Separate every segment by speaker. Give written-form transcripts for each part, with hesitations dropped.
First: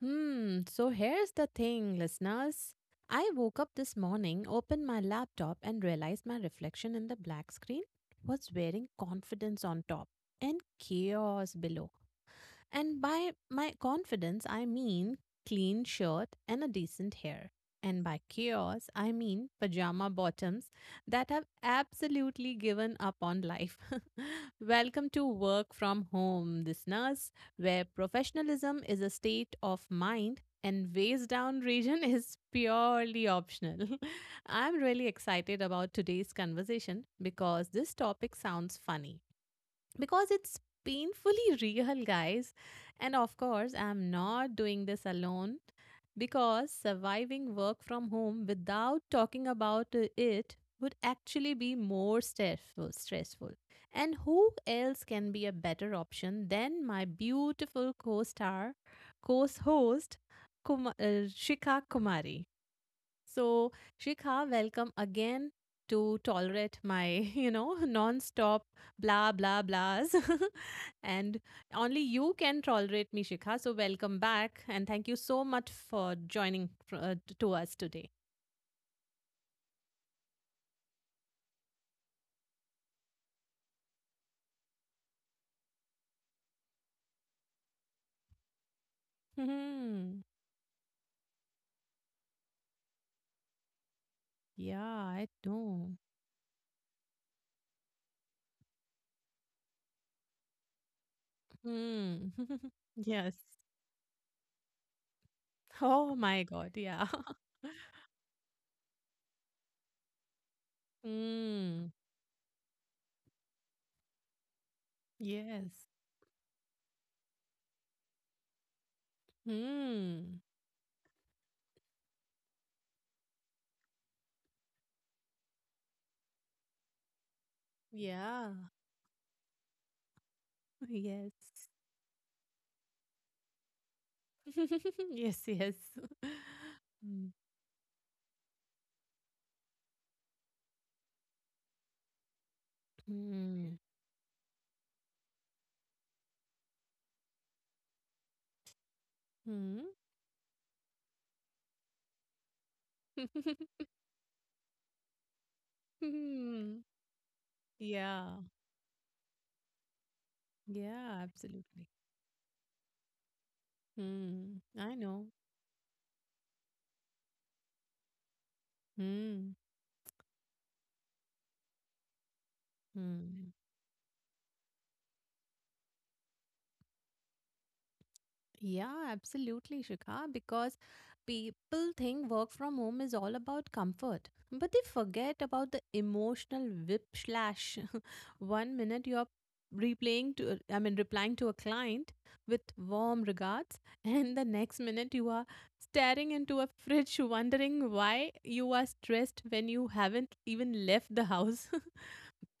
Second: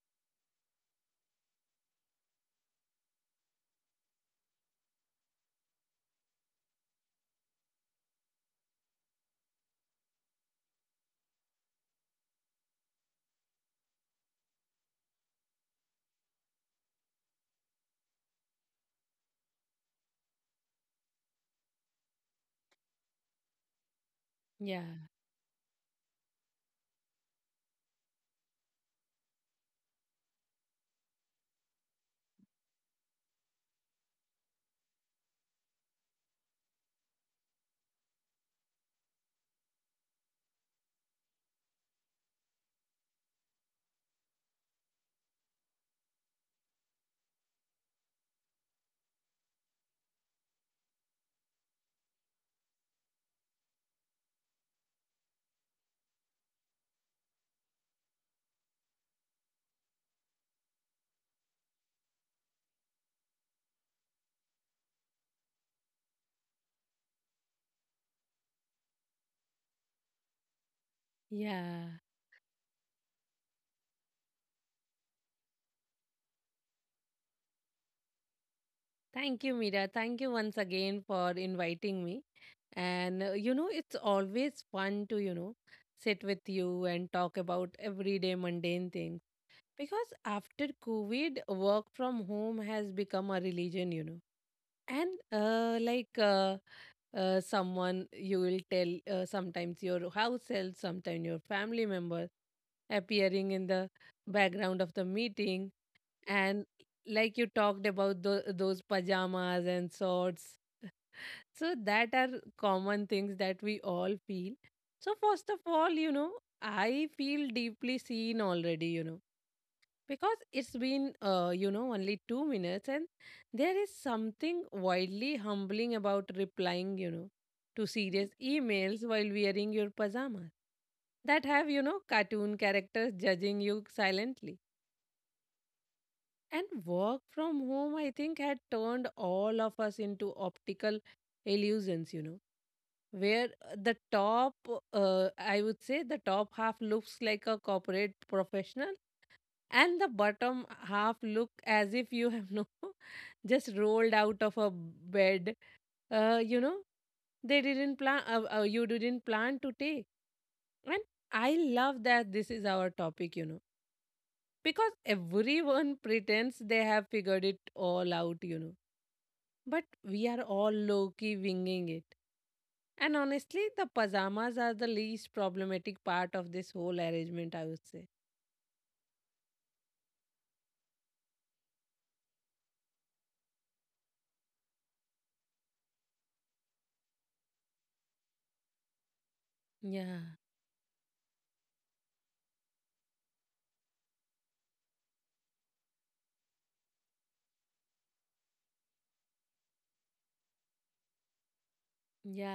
Speaker 1: So here's the thing, listeners. I woke up this morning, opened my laptop, and realized my reflection in the black screen was wearing confidence on top and chaos below. And by my confidence, I mean clean shirt and a decent hair. And by chaos, I mean pajama bottoms that have absolutely given up on life.
Speaker 2: Yeah,
Speaker 1: Welcome to Work From Home, listeners, where professionalism is a state of mind and waist down region is purely optional. I'm really excited about today's conversation because this topic sounds funny because it's painfully real, guys. And of course, I'm not doing this alone because surviving work from home without talking about it would actually be more stressful and who else can be a better option than my beautiful co-star co-host Shika Kumari. So, Shikha, welcome again to tolerate my non-stop blah blah blahs. And
Speaker 2: yeah.
Speaker 1: only you can tolerate me, Shikha. So, welcome back and thank you so much for joining to us today.
Speaker 2: Thank you, Mira. Thank you once again for inviting me. And it's always fun to, sit with you and talk about everyday mundane things because
Speaker 1: Hmm.
Speaker 2: after COVID, work from home has become a religion.
Speaker 1: Yeah,
Speaker 2: And
Speaker 1: I know.
Speaker 2: someone you will tell, sometimes your house help, sometimes your family
Speaker 1: Hmm.
Speaker 2: member
Speaker 1: Yes.
Speaker 2: appearing in the background of the meeting,
Speaker 1: Oh my
Speaker 2: and
Speaker 1: God. Yeah.
Speaker 2: like you talked about those pajamas and shorts, so
Speaker 1: Hmm.
Speaker 2: that are common things that we all feel. So first of
Speaker 1: Yes.
Speaker 2: all, I feel deeply seen already,
Speaker 1: Hmm.
Speaker 2: because it's been only 2 minutes, and there is something wildly humbling about replying, to serious
Speaker 1: Yeah.
Speaker 2: emails while wearing your pajamas that
Speaker 1: Yes.
Speaker 2: have, cartoon characters judging you silently.
Speaker 1: Yes, yes.
Speaker 2: And work
Speaker 1: Mm.
Speaker 2: from home, I think, had turned all of us into optical illusions, you know, where
Speaker 1: Mm.
Speaker 2: the top, I would say, the top half looks like a corporate professional,
Speaker 1: Mm.
Speaker 2: and the bottom half look as if you have no just rolled out of a bed, uh, you
Speaker 1: Mm.
Speaker 2: know, they didn't plan
Speaker 1: Yeah,
Speaker 2: you didn't plan to take, and
Speaker 1: yeah,
Speaker 2: I
Speaker 1: absolutely.
Speaker 2: love that this is our topic,
Speaker 1: Mm. I
Speaker 2: because
Speaker 1: know.
Speaker 2: everyone pretends they have figured it all out, you know.
Speaker 1: Mm.
Speaker 2: But we are all low key winging it. And
Speaker 1: Mm.
Speaker 2: honestly, the pajamas are the least problematic part of this whole arrangement, I would say.
Speaker 1: Yeah, absolutely, Shikha, because people think work from home is all about comfort, but they forget about the emotional whiplash. One minute you're
Speaker 2: Yeah,
Speaker 1: I mean, replying to a client with warm regards, and the next minute you are staring into a fridge wondering why you are stressed when you haven't even left the house.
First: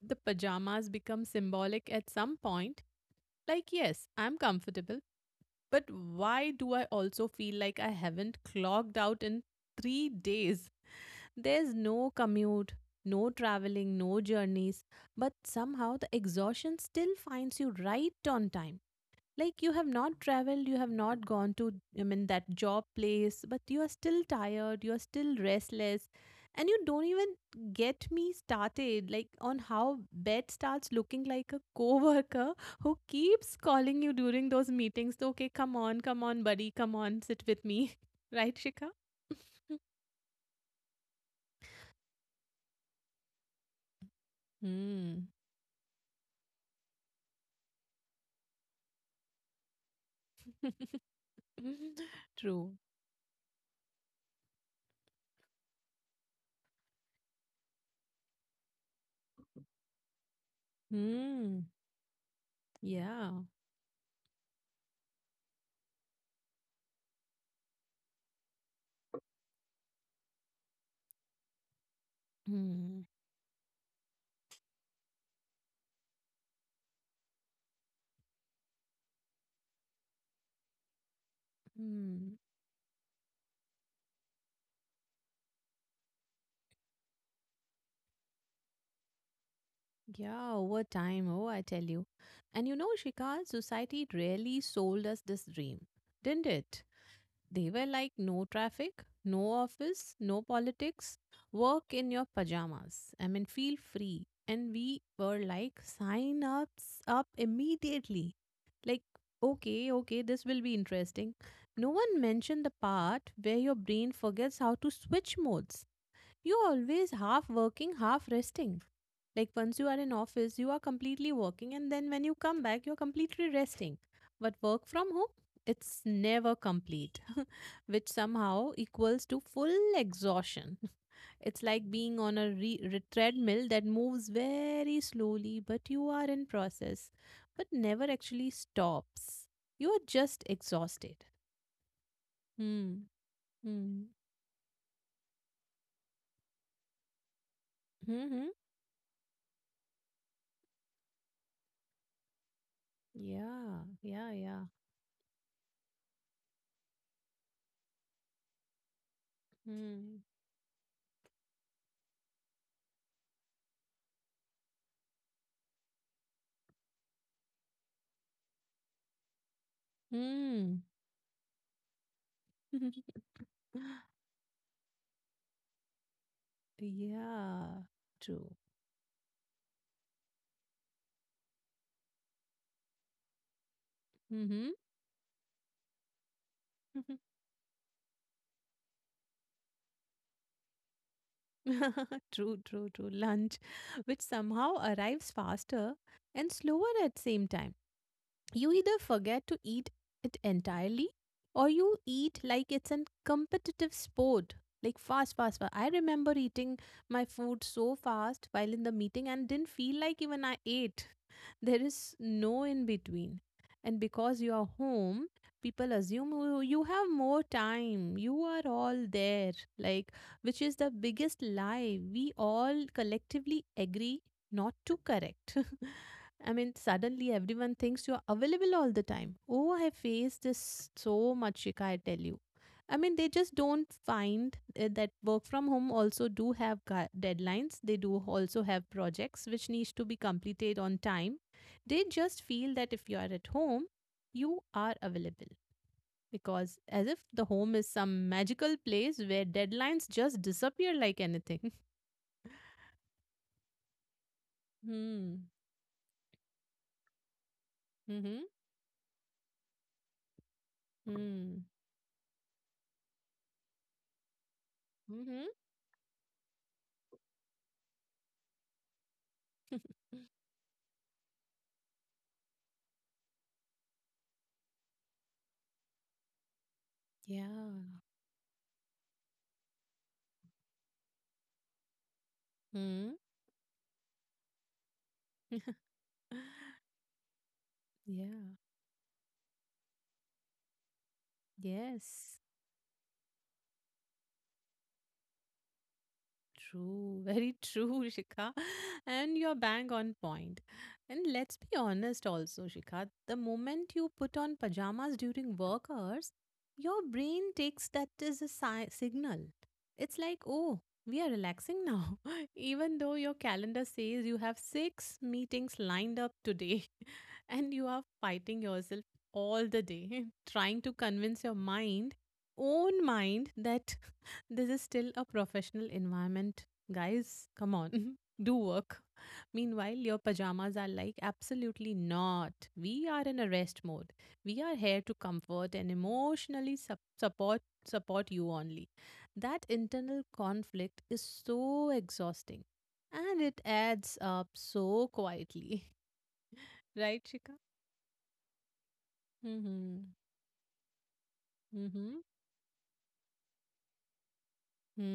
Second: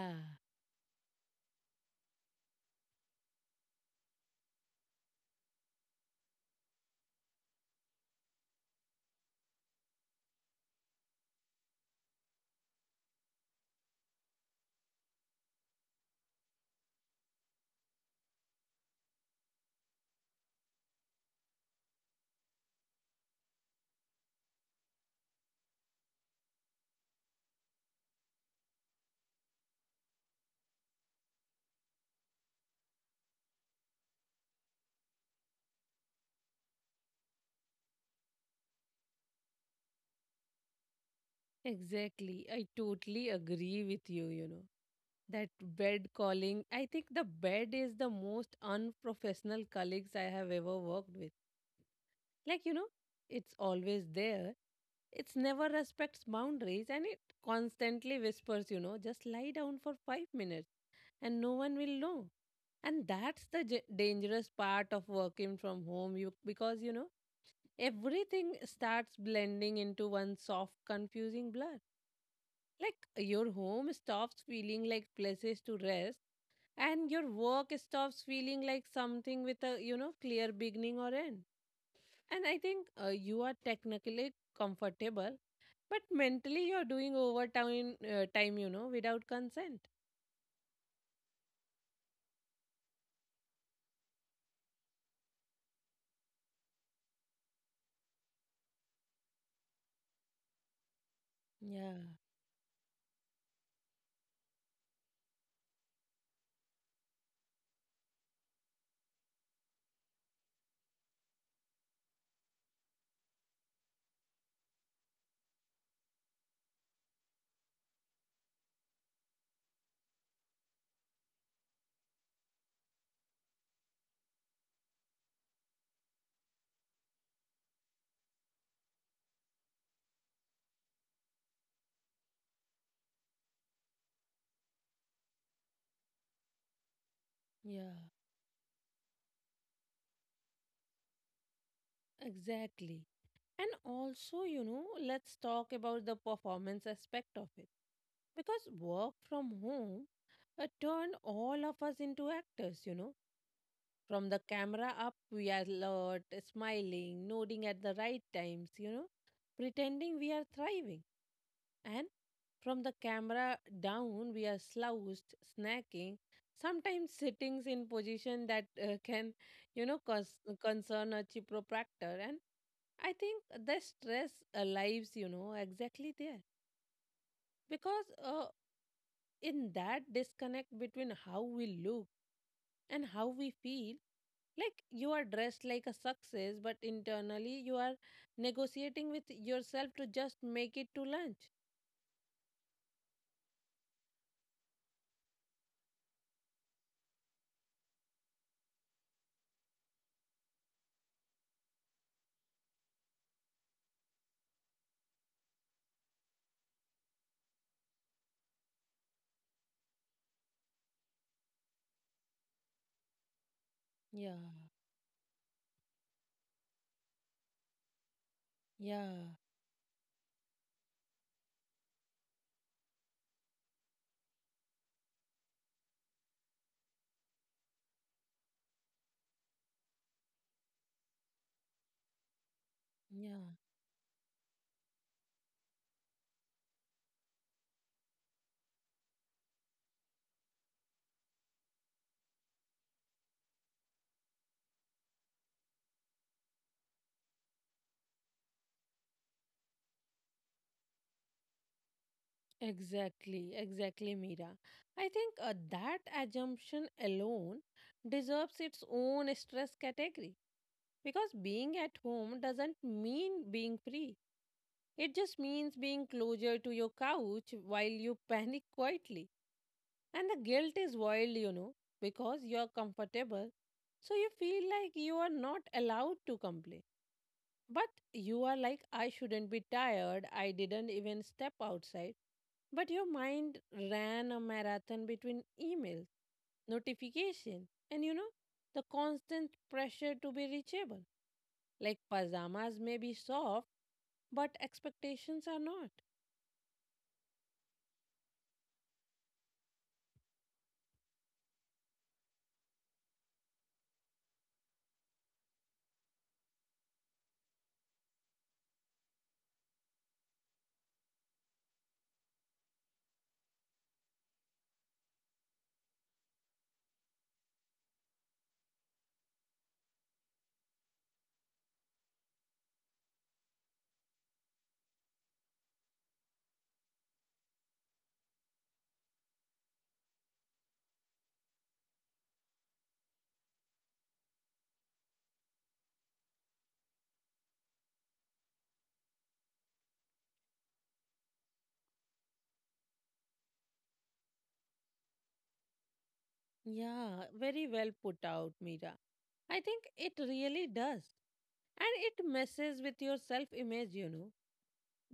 Speaker 1: The pajamas become symbolic at some point. Like, yes, I'm comfortable, but why do I also feel like I haven't clocked out in 3 days? There's no commute, no traveling, no journeys, but somehow the exhaustion still finds you right on time. Like, you have not traveled, you have not gone to, I mean, that job place, but you are still tired, you are still restless. And you don't even get me started, like, on how bed starts looking like a coworker who keeps calling you during those meetings. So, okay, come on, come on, buddy, come on, sit with me, right, Shika?
Speaker 2: exactly. I totally agree with you, you know.
Speaker 1: Hmm.
Speaker 2: That bed calling, I think the bed is the most unprofessional colleagues I have ever worked with. Like, you
Speaker 1: True.
Speaker 2: know, it's always there. It's never respects boundaries, and it constantly whispers, you know, just lie down for 5 minutes and no
Speaker 1: Hmm.
Speaker 2: one will know. And
Speaker 1: Yeah.
Speaker 2: that's the dangerous part of working from home you, because, you know, everything starts blending into one soft, confusing blur. Like
Speaker 1: Hmm.
Speaker 2: your home stops feeling like places to rest, and your work stops feeling like something with a, you know, clear beginning or end. And
Speaker 1: Hmm.
Speaker 2: I think you are technically comfortable, but mentally you're doing overtime, you know, without consent.
Speaker 1: Yeah, over time, oh, I tell you. And you know, Shikar, society really sold us this dream, didn't it? They were like, no traffic, no office, no politics,
Speaker 2: Yeah,
Speaker 1: work in your pajamas. I mean, feel free. And we were like, sign ups up immediately. Like, okay, okay, this will be interesting. No one mentioned the part where your brain forgets how to switch modes. You're always half working, half resting. Like, once you are in office, you are completely working, and then when you come back, you're completely resting. But work from home, it's never complete, which somehow equals to full exhaustion. It's like being on a treadmill that moves very slowly, but you are in process, but
Speaker 2: yeah,
Speaker 1: never actually stops. You are just exhausted. Hmm.
Speaker 2: exactly. And
Speaker 1: Hmm.
Speaker 2: also, you know, let's talk about the performance aspect of it.
Speaker 1: Hmm. Hmm.
Speaker 2: Because work from home turned all of us into actors, you know.
Speaker 1: Yeah.
Speaker 2: From
Speaker 1: Yeah.
Speaker 2: the
Speaker 1: Yeah.
Speaker 2: camera up, we are alert, smiling, nodding at the right times, you know, pretending
Speaker 1: Hmm.
Speaker 2: we are thriving. And from the camera down, we are slouched, snacking, sometimes sittings in position that can, you know,
Speaker 1: Mm.
Speaker 2: concern a chiropractor. And I think the stress lives, you know, exactly there.
Speaker 1: Yeah,
Speaker 2: Because
Speaker 1: true.
Speaker 2: in that disconnect between how we look and how we feel,
Speaker 1: Mm-hmm.
Speaker 2: like you are dressed like a success, but internally you are negotiating with yourself to just make it to lunch.
Speaker 1: True, true, true. Lunch, which somehow arrives faster and slower at same time. You either forget to eat it entirely or you eat like it's a competitive sport. Like, fast, fast, fast. I remember eating my food so fast while in the meeting and didn't feel like even I ate. There is no in between. And
Speaker 2: Yeah,
Speaker 1: because you are home, people assume, "Oh, you have more time. You are all
Speaker 2: yeah.
Speaker 1: there, like," which is the biggest lie we all collectively agree not to correct. I mean, suddenly everyone thinks you are available all the time. Oh, I face this so much, Shika, I tell you. I mean, they
Speaker 2: Yeah,
Speaker 1: just don't find that work from home also do have deadlines. They do also have projects which needs to be completed on time. They just feel that if you are at home, you are available. Because as if the home is some magical place where deadlines just disappear like anything.
Speaker 2: exactly, exactly, Mira. I think
Speaker 1: Hmm.
Speaker 2: that assumption alone
Speaker 1: Mm-hmm.
Speaker 2: deserves its own stress category, because
Speaker 1: Hmm.
Speaker 2: being at home doesn't mean being free. It just means being closer to your couch while you panic quietly.
Speaker 1: Mm-hmm.
Speaker 2: And the guilt is wild, you know, because you're comfortable. So you feel like you are not allowed to complain.
Speaker 1: Yeah.
Speaker 2: But you are like, I shouldn't be tired. I didn't even step outside. But your
Speaker 1: Hmm.
Speaker 2: mind ran a marathon between emails, notification, and, you know,
Speaker 1: Yeah.
Speaker 2: the constant pressure to be reachable. Like
Speaker 1: Yes.
Speaker 2: pajamas may be soft, but expectations are not.
Speaker 1: True, very true, Shikha. And you're bang on point. And let's be honest also, Shikha, the moment you put on pajamas during work hours, your brain takes that as a signal. It's like, oh, we are relaxing now, even though your calendar says you have six meetings lined up today and you are fighting yourself all the day, trying to convince your mind, own mind, that this is still a professional environment. Guys, come on, do work. Meanwhile, your pajamas are like, absolutely not. We are in a rest mode. We are here to comfort and emotionally support you only. That internal conflict is so exhausting and it adds up so quietly. Right,
Speaker 2: Yeah,
Speaker 1: Shika?
Speaker 2: very well put out, Mira. I think
Speaker 1: Mm-hmm.
Speaker 2: it really does. And it
Speaker 1: Mm-hmm.
Speaker 2: messes with your self image, you know.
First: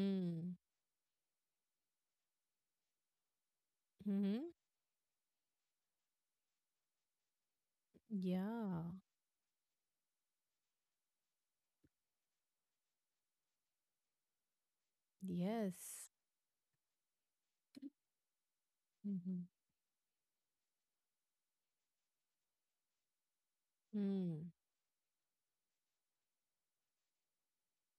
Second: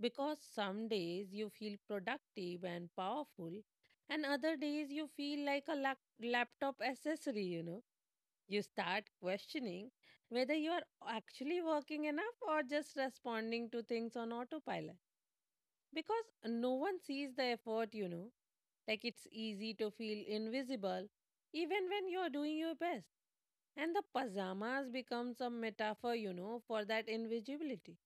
Speaker 2: Because some days you feel productive and powerful, and
Speaker 1: Mm-hmm.
Speaker 2: other days you feel like a laptop accessory, you know. You
Speaker 1: Yeah.
Speaker 2: start questioning whether you are actually working enough or just responding to things on autopilot.
Speaker 1: Yes.
Speaker 2: Because no one sees the effort, you know. Like it's
Speaker 1: Mm-hmm.
Speaker 2: easy to feel invisible even when you're doing your best. And the
Speaker 1: Mm.
Speaker 2: pajamas becomes a metaphor, you know, for that invisibility,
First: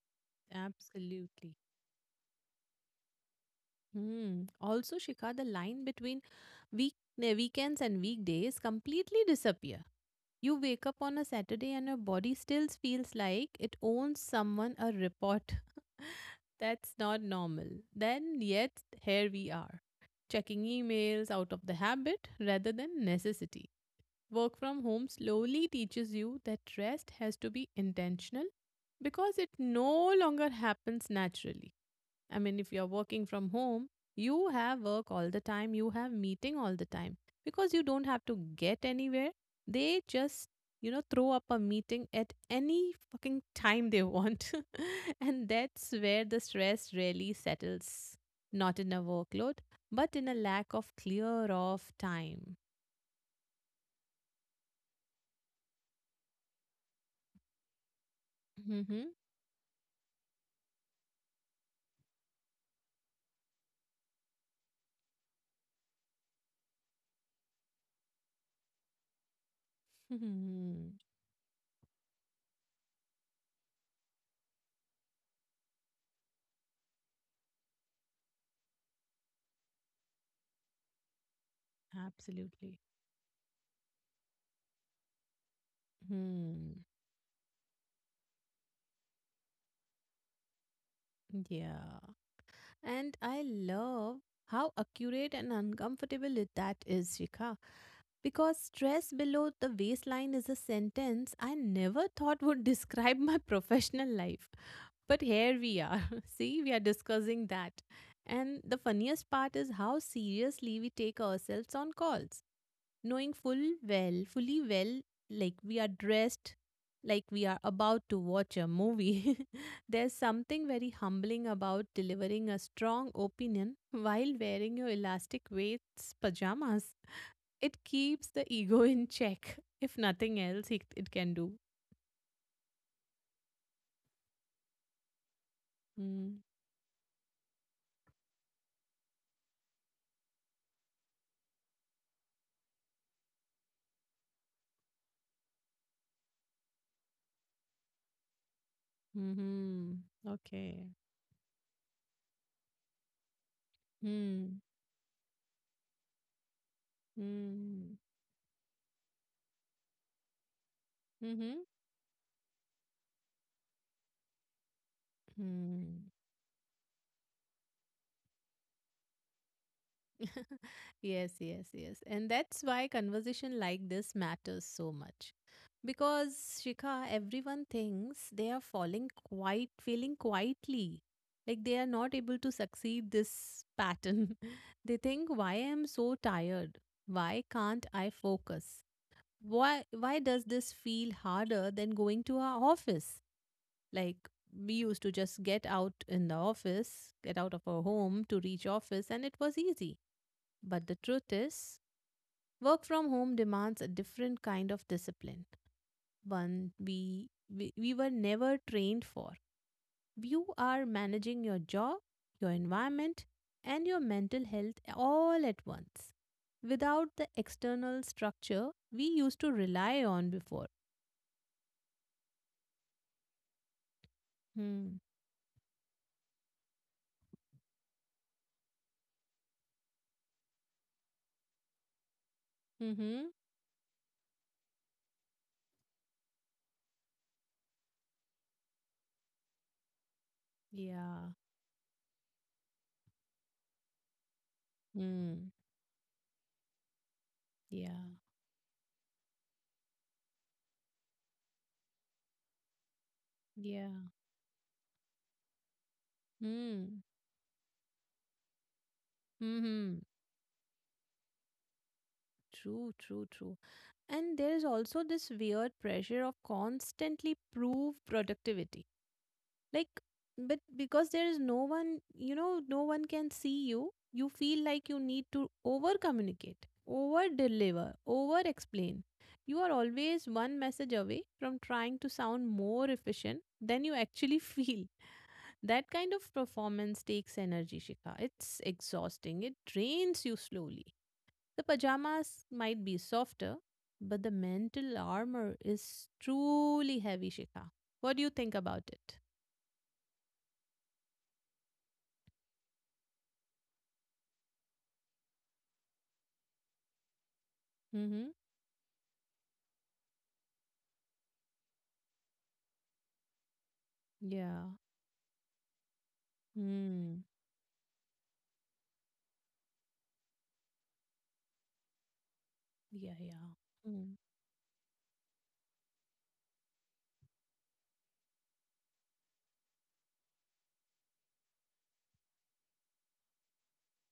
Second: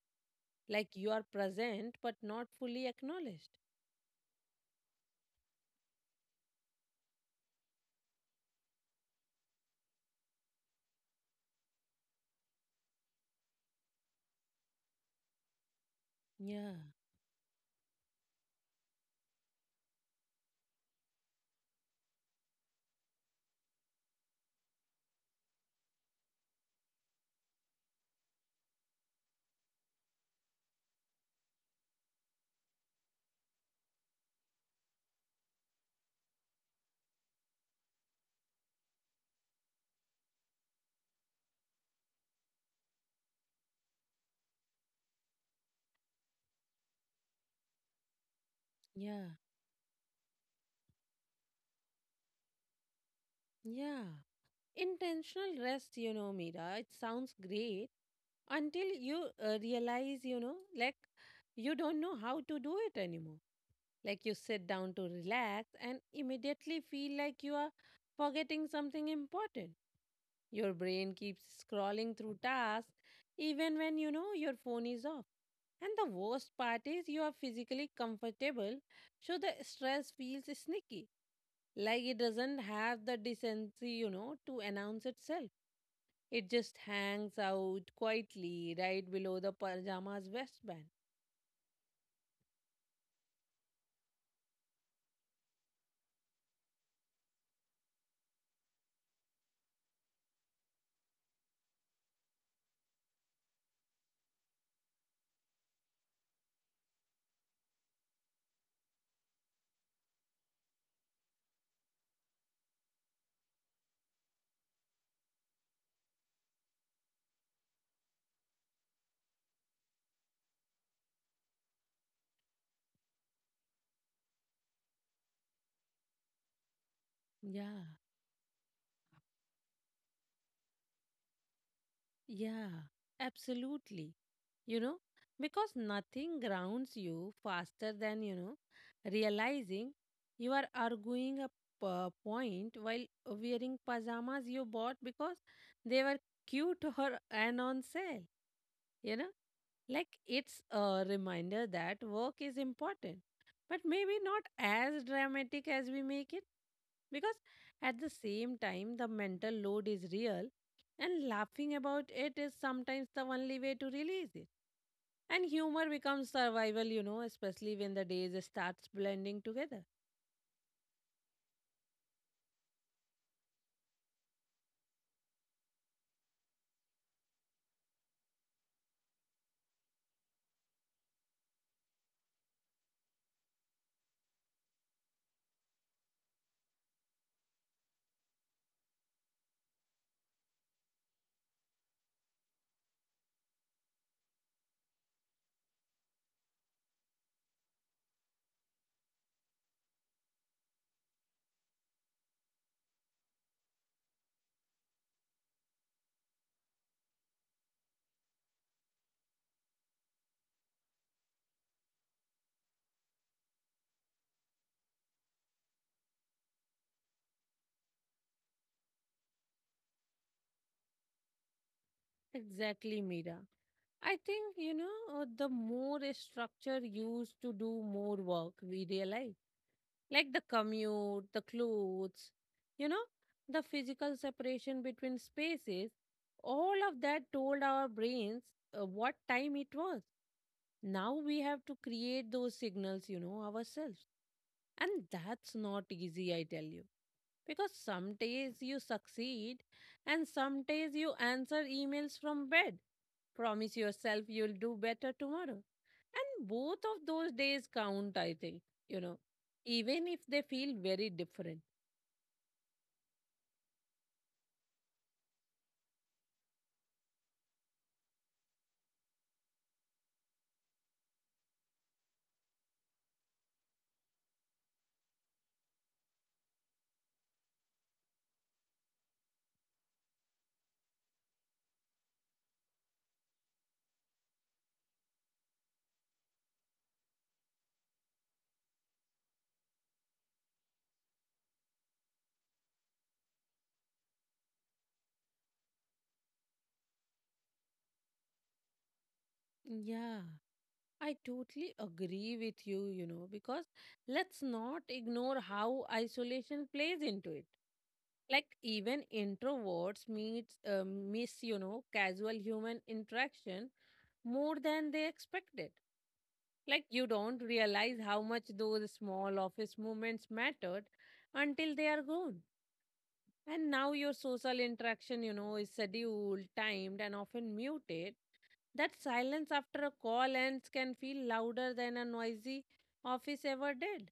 Speaker 2: like you are
Speaker 1: Absolutely.
Speaker 2: present but not fully acknowledged.
Speaker 1: Hmm. Also, Shika, the line between weekends and weekdays completely disappear. You wake up on a Saturday and your body still feels like it owns someone a report.
Speaker 2: Yeah,
Speaker 1: That's not normal. Then yet here we are, checking emails out of the habit rather than necessity. Work from home slowly teaches you that rest has to be intentional because it no longer happens naturally. I mean, if you're working from home, you have work all the time, you have meeting all the time because you don't have to get anywhere. They just throw up a meeting at any fucking time they want. And that's where the stress really settles, not in a
Speaker 2: yeah,
Speaker 1: workload, but in a lack of clear off time.
Speaker 2: yeah. Intentional rest, you know, Mira, it sounds great until
Speaker 1: Hmm.
Speaker 2: you realize, you know, like you don't know how to do it anymore. Like you sit down to relax and immediately feel like you are forgetting something important. Your brain keeps scrolling through tasks even when you know your phone is off. And the worst part is you are physically comfortable, so the stress feels sneaky. Like it doesn't
Speaker 1: Absolutely.
Speaker 2: have the decency, you know, to announce itself. It just
Speaker 1: Hmm.
Speaker 2: hangs out quietly right below the pajama's waistband.
Speaker 1: Yeah. And I love how accurate and uncomfortable that is, Shikha. Because stress below the waistline is a sentence I never thought would describe my professional life. But here we are. See, we are discussing that. And the funniest part is how seriously we take ourselves on calls knowing fully well, like we are dressed like we are about to watch a movie. There's something very humbling about delivering a strong opinion while wearing your elastic weights pajamas. It
Speaker 2: Yeah.
Speaker 1: keeps the ego in check. If nothing else, it can do.
Speaker 2: Yeah, absolutely. You know, because
Speaker 1: Mm.
Speaker 2: nothing grounds you faster than, you know, realizing you are arguing a point while wearing pajamas you bought because they were cute or and on sale. You know,
Speaker 1: Mm-hmm.
Speaker 2: like it's
Speaker 1: Okay.
Speaker 2: a reminder that work is important, but maybe
Speaker 1: Mm.
Speaker 2: not as dramatic as we make it. Because
Speaker 1: Mm.
Speaker 2: at the same time, the mental load is real, and
Speaker 1: Mm-hmm.
Speaker 2: laughing about it is sometimes the only way to release it. And humor
Speaker 1: Mm.
Speaker 2: becomes survival, you know, especially when the days starts blending together.
Speaker 1: Yes, yes, yes. And that's why conversation like this matters so much. Because, Shikha, everyone thinks they are falling quite failing quietly. Like, they are not able to succeed this pattern. They think, why I am so tired? Why can't I focus? Why does this feel harder than going to our office? Like, we used to just get out in the office, get out of our home to reach office and it was easy, but the truth is, work from home demands a different kind of discipline, one we were never trained for. You are managing your job, your environment, and your mental health all at once without the external structure we used to rely on before.
Speaker 2: Exactly, Mira. I think, you know,
Speaker 1: Hmm.
Speaker 2: the more a structure used to do more work, we realize. Like the commute, the clothes, you know,
Speaker 1: Mm-hmm.
Speaker 2: the physical separation between spaces, all of that told our brains what time it was. Now
Speaker 1: Yeah.
Speaker 2: we have to create those signals, you know, ourselves. And
Speaker 1: Hmm.
Speaker 2: that's not easy, I tell you. Because
Speaker 1: Yeah.
Speaker 2: some days you succeed, and some days you answer emails from bed, promise
Speaker 1: Yeah.
Speaker 2: yourself you'll do better tomorrow, and both
Speaker 1: Hmm.
Speaker 2: of those days count, I think, you know,
Speaker 1: Mm-hmm.
Speaker 2: even if they feel very different.
Speaker 1: True, true, true. And there is also this weird pressure of constantly prove productivity. Like, but because there is no one, no one can see you, you feel like you need to over communicate, over deliver, over explain. You are always one message away from trying to sound more efficient than you actually feel. That kind of performance takes energy, Shikha. It's exhausting, it drains you slowly. The pajamas might be softer, but the mental armor is truly heavy, Shikha. What do you think about it?
Speaker 2: Yeah, I totally agree with you, you know, because let's not ignore how isolation plays into it.
Speaker 1: Mm-hmm.
Speaker 2: Like even introverts meets miss, you know, casual human interaction more
Speaker 1: Yeah.
Speaker 2: than they expected. Like you
Speaker 1: Mm.
Speaker 2: don't realize how much those small office moments mattered until they are gone.
Speaker 1: Yeah, yeah.
Speaker 2: And now your
Speaker 1: Mm.
Speaker 2: social interaction, you know, is scheduled, timed, and often muted. That silence after a call ends can feel louder than a noisy office ever did.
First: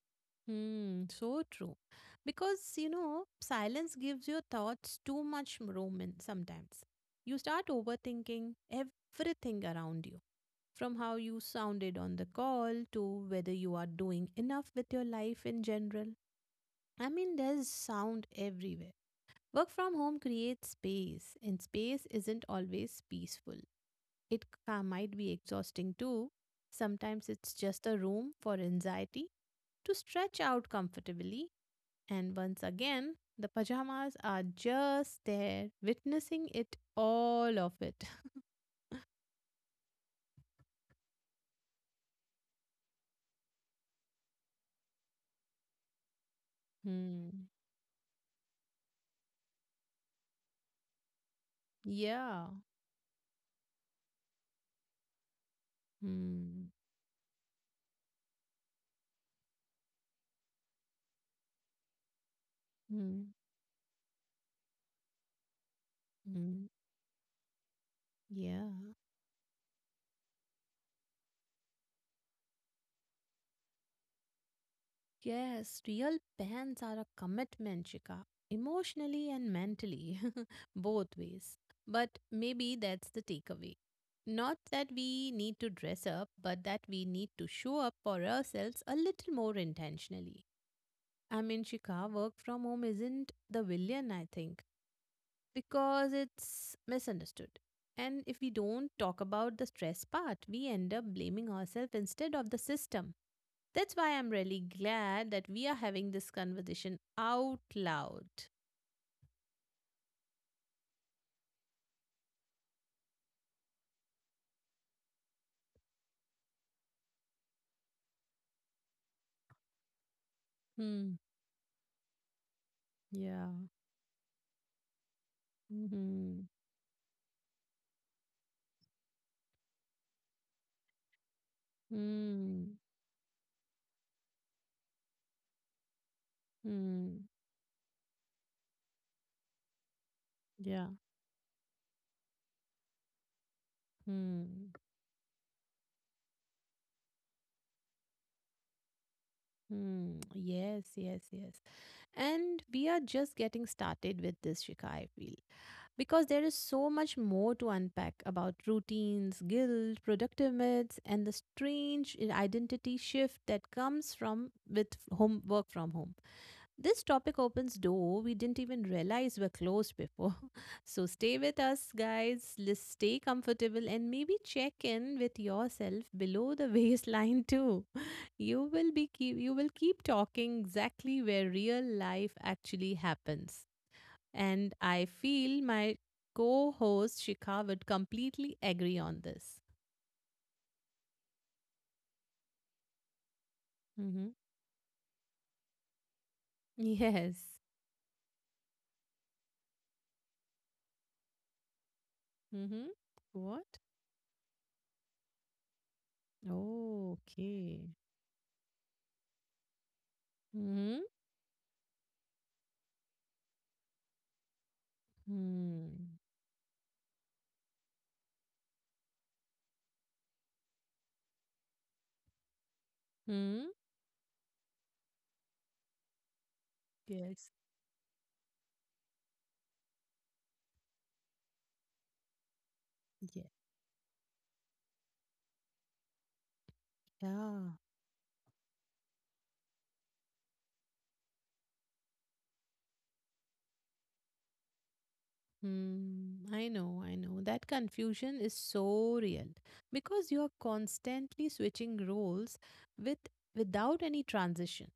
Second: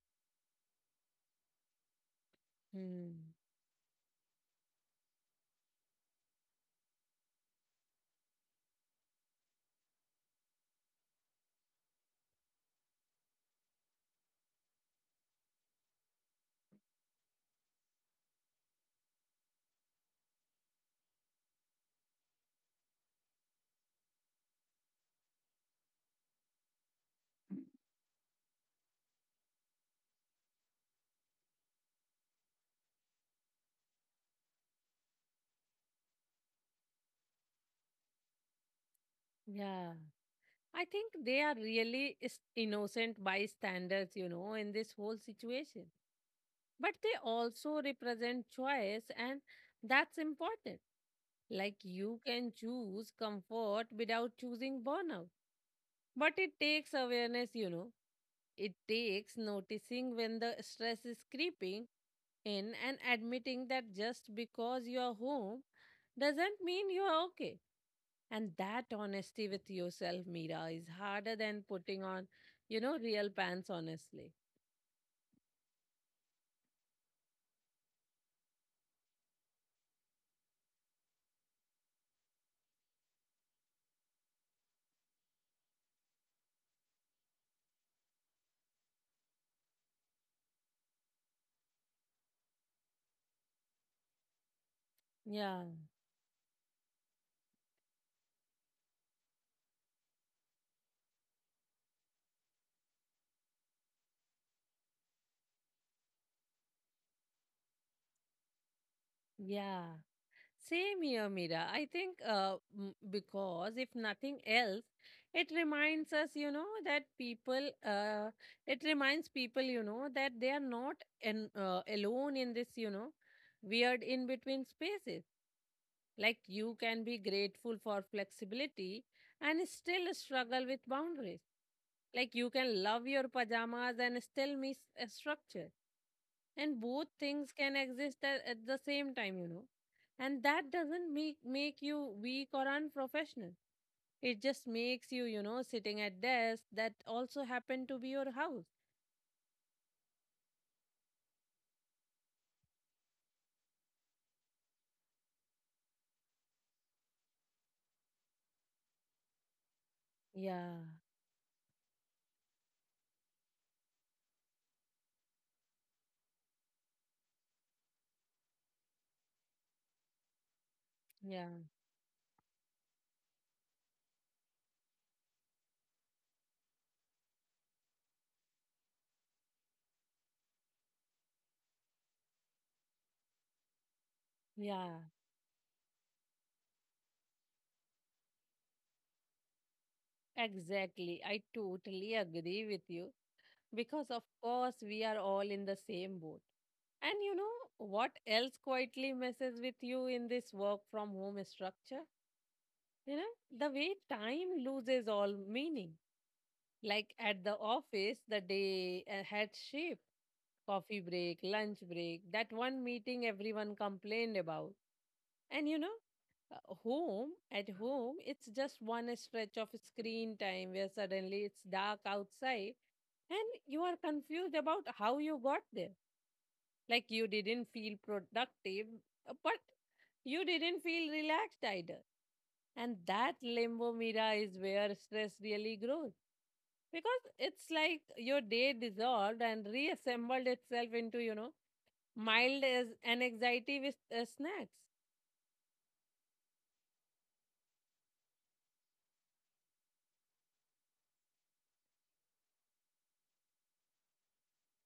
Speaker 1: Mm. So true. Because, you
Speaker 2: Hmm.
Speaker 1: know, silence gives your thoughts too much room in sometimes. You start overthinking everything around you, from how you sounded on the call to whether you are doing enough with your life in general. I mean, there's sound everywhere. Work from home creates space, and space isn't always peaceful. It might be exhausting too. Sometimes it's just a room for anxiety to stretch out comfortably. And once again, the pajamas are just there, witnessing it all of it.
Speaker 2: Yeah. I think they are really innocent bystanders, you know, in this whole situation. But they
Speaker 1: Hmm.
Speaker 2: also represent choice, and that's important. Like you
Speaker 1: Yeah.
Speaker 2: can choose comfort without choosing burnout. But it
Speaker 1: Hmm.
Speaker 2: takes awareness, you know. It takes noticing when the stress is creeping in and
Speaker 1: Hmm.
Speaker 2: admitting that just because you are home doesn't
Speaker 1: Hmm.
Speaker 2: mean you are okay. And
Speaker 1: Yeah.
Speaker 2: that honesty with yourself, Mira, is harder than putting on, you know, real pants, honestly.
Speaker 1: Yes, real pans are a commitment, Shika, emotionally and mentally, both ways. But maybe that's the takeaway. Not that we need to dress up, but that we need to show up for ourselves a little more intentionally. I mean, Shika, work from home isn't the villain, I think,
Speaker 2: Yeah,
Speaker 1: because it's misunderstood. And if we don't talk about the stress part, we end up blaming ourselves instead of the system. That's why I'm really glad that we are having this conversation out loud.
Speaker 2: yeah. Same here, Mira. I think because if nothing else, it reminds us, you know, that people, uh, it reminds people, you know, that they are not
Speaker 1: Hmm.
Speaker 2: in, uh, alone in this, you know,
Speaker 1: Yeah.
Speaker 2: weird in between spaces. Like
Speaker 1: Hmm.
Speaker 2: you can be grateful for flexibility and still struggle with boundaries. Like you
Speaker 1: Hmm.
Speaker 2: can love your pajamas and still miss a structure, and both
Speaker 1: Hmm.
Speaker 2: things can exist at the same time, you know. And that
Speaker 1: Yeah.
Speaker 2: doesn't make you weak or unprofessional. It just
Speaker 1: Hmm.
Speaker 2: makes you, you know, sitting at desk that also happen to be your house.
Speaker 1: Hmm. Yes. Yes. Yes. And we are just getting started with this, Shika. I feel because there is so much more to unpack about routines, guilt, productive
Speaker 2: Yeah,
Speaker 1: myths, and the strange identity shift that comes from with home work from home. This topic opens door we didn't even realize were closed before. So stay with
Speaker 2: yeah,
Speaker 1: us, guys. Let's stay comfortable and maybe check in with yourself below the waistline too. You will keep talking exactly where real life actually happens. And
Speaker 2: yeah,
Speaker 1: I feel my co host Shikha would completely agree on this.
Speaker 2: exactly, I totally agree with you, because of
Speaker 1: Mm-hmm.
Speaker 2: course we are all in the same boat. And you know
Speaker 1: Yes.
Speaker 2: what else quietly messes with you in this work from home structure?
Speaker 1: Mm-hmm.
Speaker 2: You know, the
Speaker 1: What?
Speaker 2: way time loses all meaning. Like at the
Speaker 1: Okay.
Speaker 2: office, the day had shape,
Speaker 1: Mm-hmm.
Speaker 2: coffee break, lunch break, that one meeting everyone complained about. And you
Speaker 1: Hmm.
Speaker 2: know, at home, it's just one stretch of screen time where suddenly it's dark outside and
Speaker 1: Hmm.
Speaker 2: you are confused about how you got there. Like you
Speaker 1: Yes.
Speaker 2: didn't feel productive, but you didn't feel relaxed either. And
Speaker 1: Yeah.
Speaker 2: that limbo, Mira, is where stress really grows. Because
Speaker 1: Yeah.
Speaker 2: it's like your day dissolved and reassembled itself into, you know, mild as an anxiety with snacks.
Speaker 1: Hmm, I know, I know. That confusion is so real because you're constantly switching roles with without any transition.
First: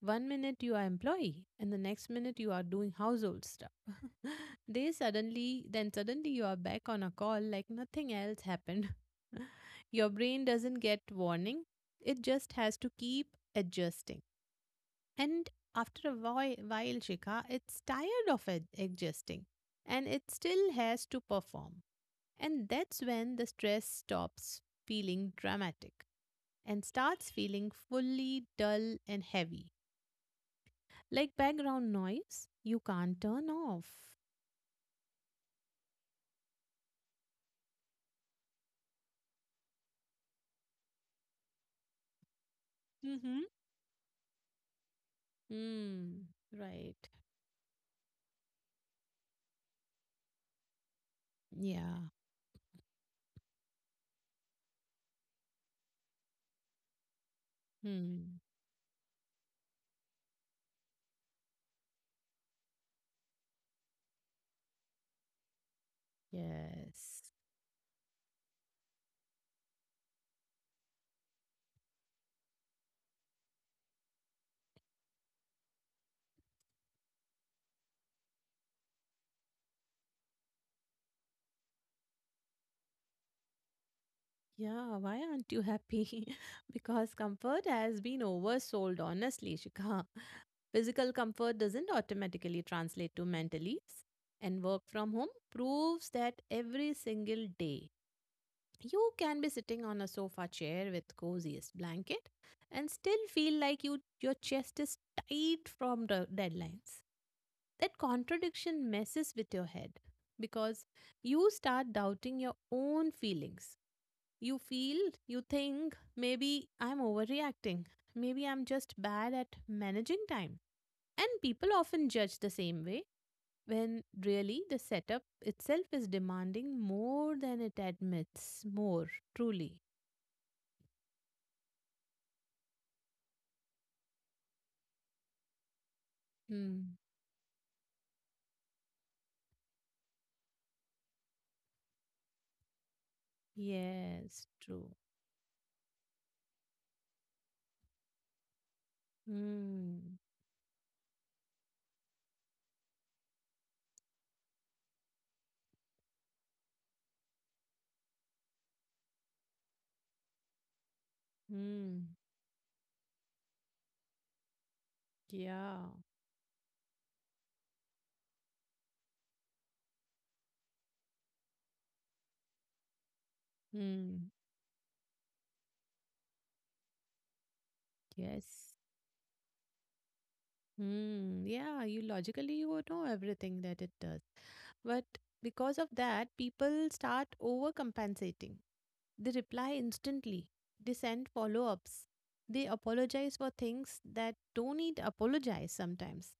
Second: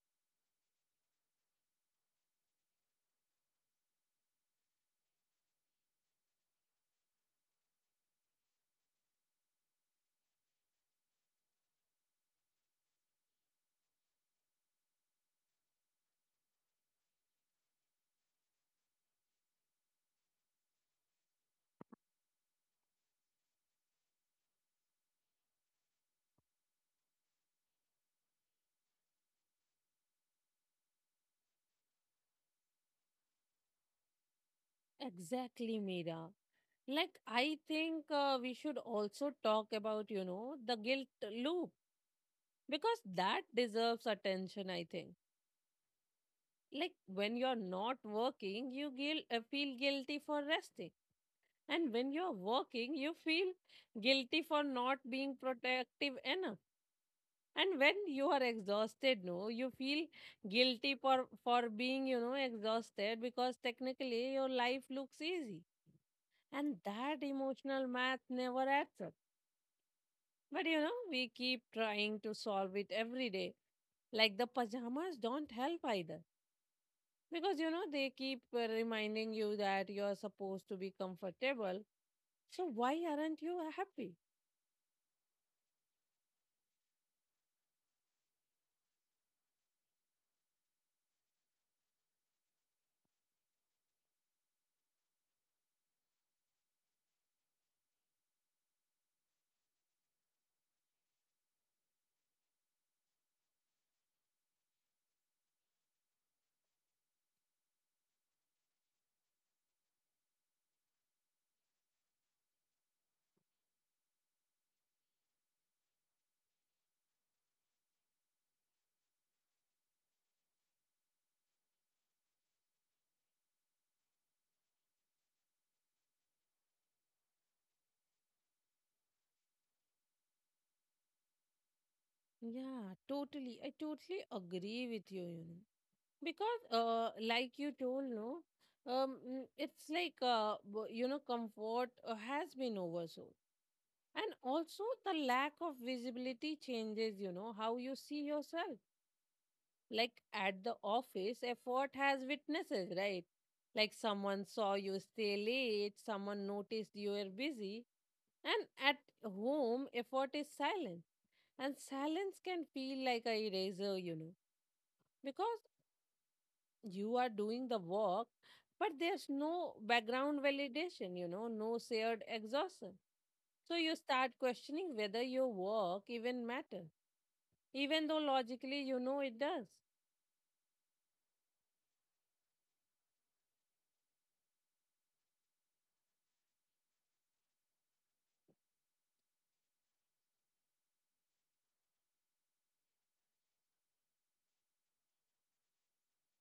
Speaker 1: One minute you are employee and the next minute you are doing household stuff. they suddenly then suddenly you are back on a call like nothing else happened. Your brain doesn't get warning. It just has to keep adjusting. And after a while Shikha, it's tired of adjusting and it still has to perform. And that's when the stress stops feeling dramatic and starts feeling fully dull and heavy. Like background noise you can't turn off.
Speaker 2: Exactly, Mira. Like, I think we should also talk about, you know, the guilt loop, because that
Speaker 1: Mm-hmm.
Speaker 2: deserves attention, I think.
Speaker 1: Hmm.
Speaker 2: Like
Speaker 1: Right.
Speaker 2: when you're not working, you feel guilty for resting, and
Speaker 1: Yeah.
Speaker 2: when you're working, you feel guilty for not being protective enough. And when you
Speaker 1: Hmm.
Speaker 2: are exhausted, no, you feel guilty for being, you know, exhausted, because technically your life looks easy. And
Speaker 1: Yes.
Speaker 2: that emotional math never adds up, but you know, we keep trying to solve it every day. Like the pajamas don't help either. Because you know, they keep reminding you that you're supposed to be comfortable. So why aren't you happy?
Speaker 1: Yeah. Why aren't you happy? Because comfort has been oversold, honestly, Shikha. Physical comfort doesn't automatically translate to mental ease. And work from home proves that every single day. You can be sitting on a sofa chair with coziest blanket and still feel like you your chest is tight from the deadlines. That contradiction messes with your head because you start doubting your own feelings. You feel, you think, maybe I'm overreacting. Maybe I'm just bad at managing time. And people often judge the same way when really the setup itself is demanding more than it admits, more truly.
Speaker 2: Yeah, totally. I totally agree with you, you know. Because
Speaker 1: Hmm.
Speaker 2: like you told, no, it's like you know, comfort has been oversold. And
Speaker 1: Yes,
Speaker 2: also
Speaker 1: true.
Speaker 2: the lack of visibility changes, you know, how you see yourself. Like
Speaker 1: Hmm.
Speaker 2: at the office effort has witnesses, right? Like someone saw you stay late, someone noticed you were busy. And at home effort is silent. And
Speaker 1: Hmm.
Speaker 2: silence can feel like a eraser, you know, because
Speaker 1: Yeah.
Speaker 2: you are doing the work, but there's no background validation, no shared exhaustion. So you
Speaker 1: Hmm.
Speaker 2: start questioning whether your work even matters, even though
Speaker 1: Yes.
Speaker 2: logically you know it does.
Speaker 1: Hmm. Yeah, you logically you know everything that it does. But because of that, people start overcompensating. They reply instantly. They send follow ups. They apologize for things that don't need apologize sometimes.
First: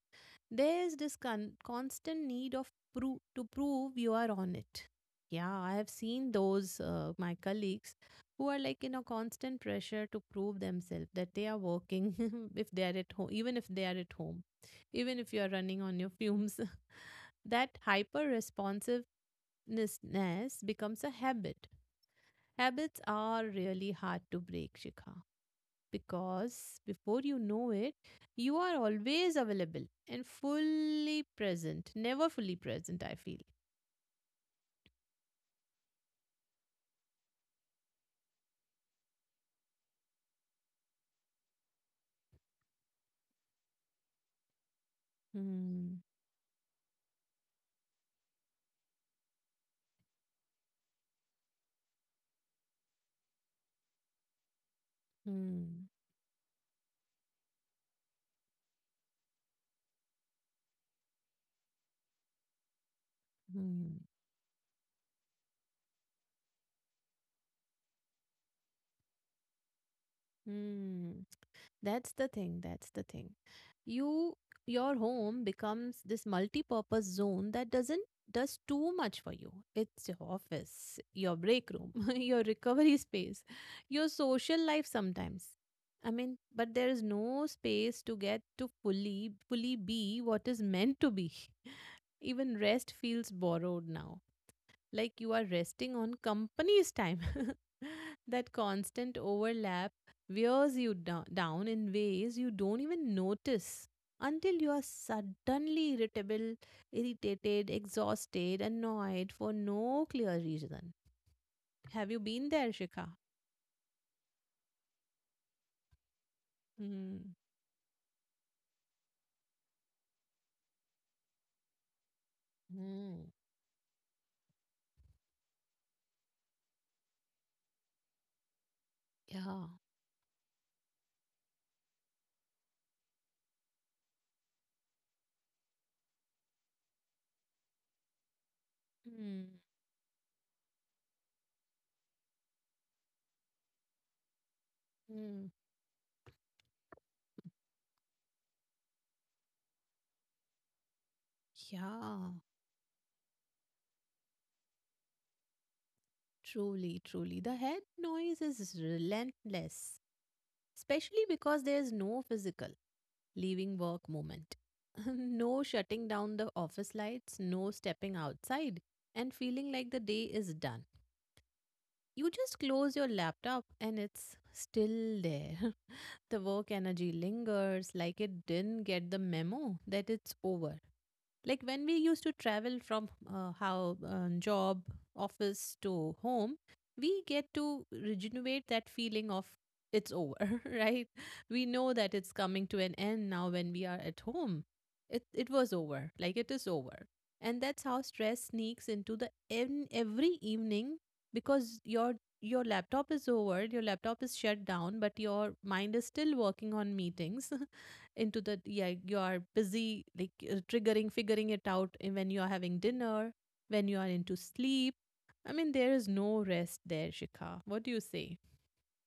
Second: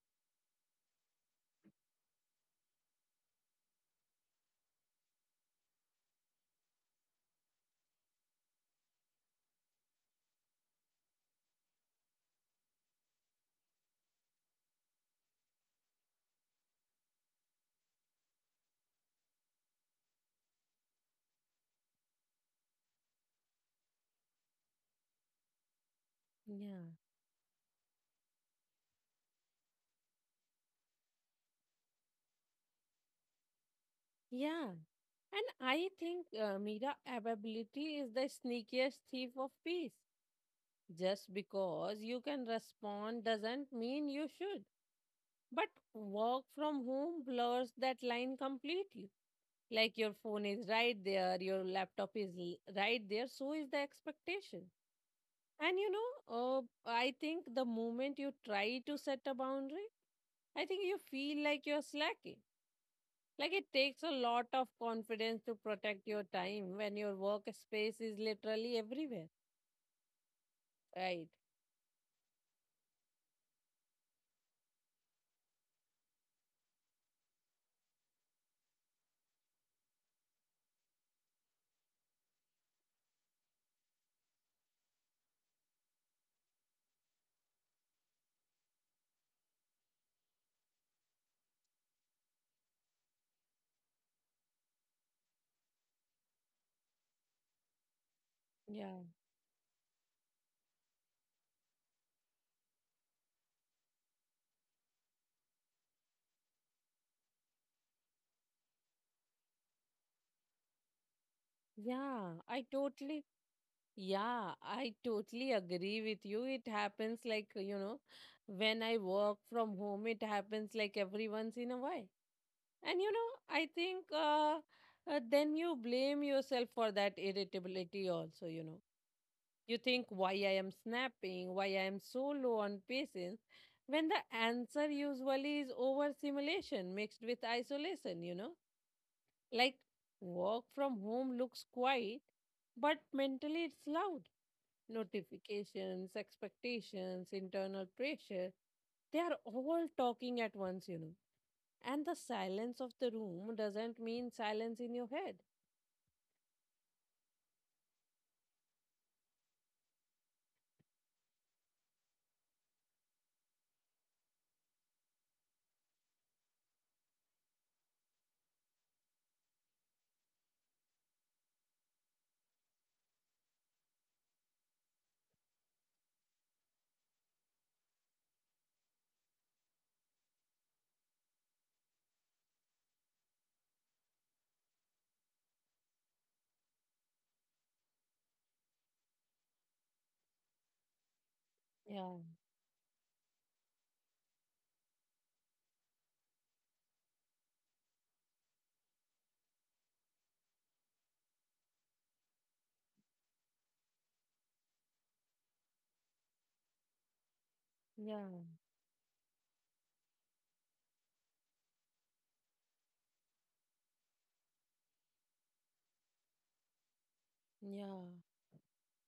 Speaker 1: There is this constant need of to prove you are on it. Yeah, I have seen those my colleagues who are like in a constant pressure to prove themselves that they are working if they are at home, even if they are at home, even if you are running on your fumes. That hyper responsiveness becomes a habit. Habits are really hard to break, Shikha
Speaker 2: yeah
Speaker 1: because before you know it, you are always available and fully present. Never fully present, I feel.
Speaker 2: yeah And I think Mira, availability is the sneakiest thief of peace. Just because you can respond doesn't mean you should. But
Speaker 1: Hmm.
Speaker 2: work from home blurs that line completely. Like your phone is right there, your laptop is right there, so is the expectation. And
Speaker 1: Hmm.
Speaker 2: I think the moment you try to set a boundary, I think you feel like you're slacking. Like it
Speaker 1: Hmm.
Speaker 2: takes a lot of confidence to protect your time when your workspace is literally everywhere.
Speaker 1: Hmm.
Speaker 2: Right?
Speaker 1: That's the thing. That's the thing. You your home becomes this multi-purpose zone that doesn't does too much for you. It's your office, your break room, your recovery space, your social life sometimes. I mean, but there is no space to get to fully be what is meant to be. Even rest feels borrowed now like you are resting on company's time. That
Speaker 2: Yeah,
Speaker 1: constant overlap wears you down in ways you don't even notice until you are suddenly irritable, irritated, exhausted, annoyed for no clear reason. Have you
Speaker 2: yeah,
Speaker 1: been
Speaker 2: I
Speaker 1: there, Shikha?
Speaker 2: totally, yeah, I totally agree with you. It happens,
Speaker 1: Hmm.
Speaker 2: like, you know, when I work from home, it happens like every once in a while. And, you know,
Speaker 1: Hmm.
Speaker 2: I think then you blame yourself for that irritability also, you know.
Speaker 1: Yeah.
Speaker 2: You think why I am snapping, why I am so low on patience, when the answer usually is overstimulation mixed with isolation, you know?
Speaker 1: Hmm.
Speaker 2: Like work from home looks quiet, but mentally it's loud.
Speaker 1: Hmm.
Speaker 2: Notifications, expectations, internal pressure, they are all talking at once, you know. And the
Speaker 1: Yeah.
Speaker 2: silence of the room doesn't mean silence in your head.
Speaker 1: Truly, truly. The head noise is relentless, especially because there is no physical leaving work moment. No shutting down the office lights, no stepping outside and feeling like the day is done. You just close your laptop and it's still there. The work energy lingers like it didn't get the memo that it's over, like when we used to travel from how job office to home, we get to regenerate that feeling of it's over, right? We know that
Speaker 2: Yeah,
Speaker 1: it's coming to an end. Now when we are at home, it was over like it is over. And that's how stress sneaks into the in every evening because your laptop is over, your laptop is shut down, but your mind is still working on meetings.
Speaker 2: yeah,
Speaker 1: Into that, yeah, you are busy like triggering figuring it out when you are having dinner, when you are into sleep. I mean, there is no rest there, Shikha. What do you
Speaker 2: yeah.
Speaker 1: say?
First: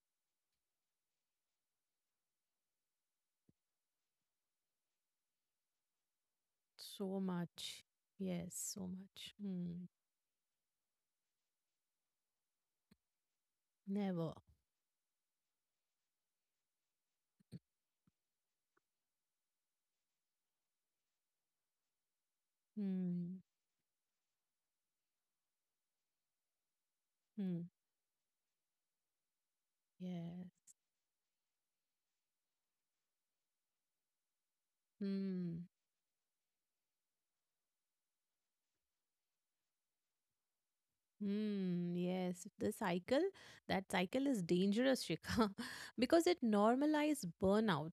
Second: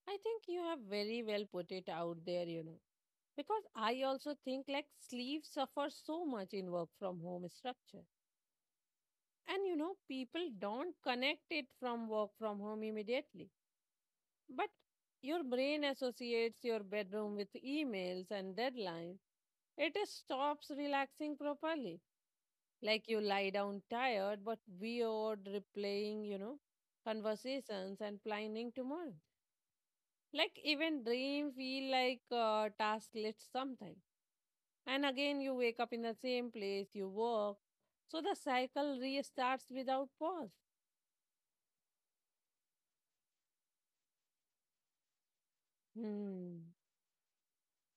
Speaker 2: I think you have very well put it out there, you know. Because I also think like sleep suffers so much in work from
Speaker 1: So
Speaker 2: home
Speaker 1: much.
Speaker 2: structure.
Speaker 1: Yes, so much.
Speaker 2: And you
Speaker 1: Hmm.
Speaker 2: know, people don't connect it from work from home immediately.
Speaker 1: Never.
Speaker 2: But your brain associates your bedroom with emails and deadlines. It stops relaxing properly. Like you
Speaker 1: Hmm.
Speaker 2: lie down tired but weird, replaying, you know,
Speaker 1: Hmm.
Speaker 2: conversations and planning tomorrow. Like
Speaker 1: Yes.
Speaker 2: even dream feel like task list sometimes. And again, you
Speaker 1: Hmm.
Speaker 2: wake up in the same place, you work, so the cycle restarts without pause.
Speaker 1: Hmm. Yes, the cycle, that cycle is dangerous, Shikha, because it
Speaker 2: Hmm.
Speaker 1: normalizes burnout.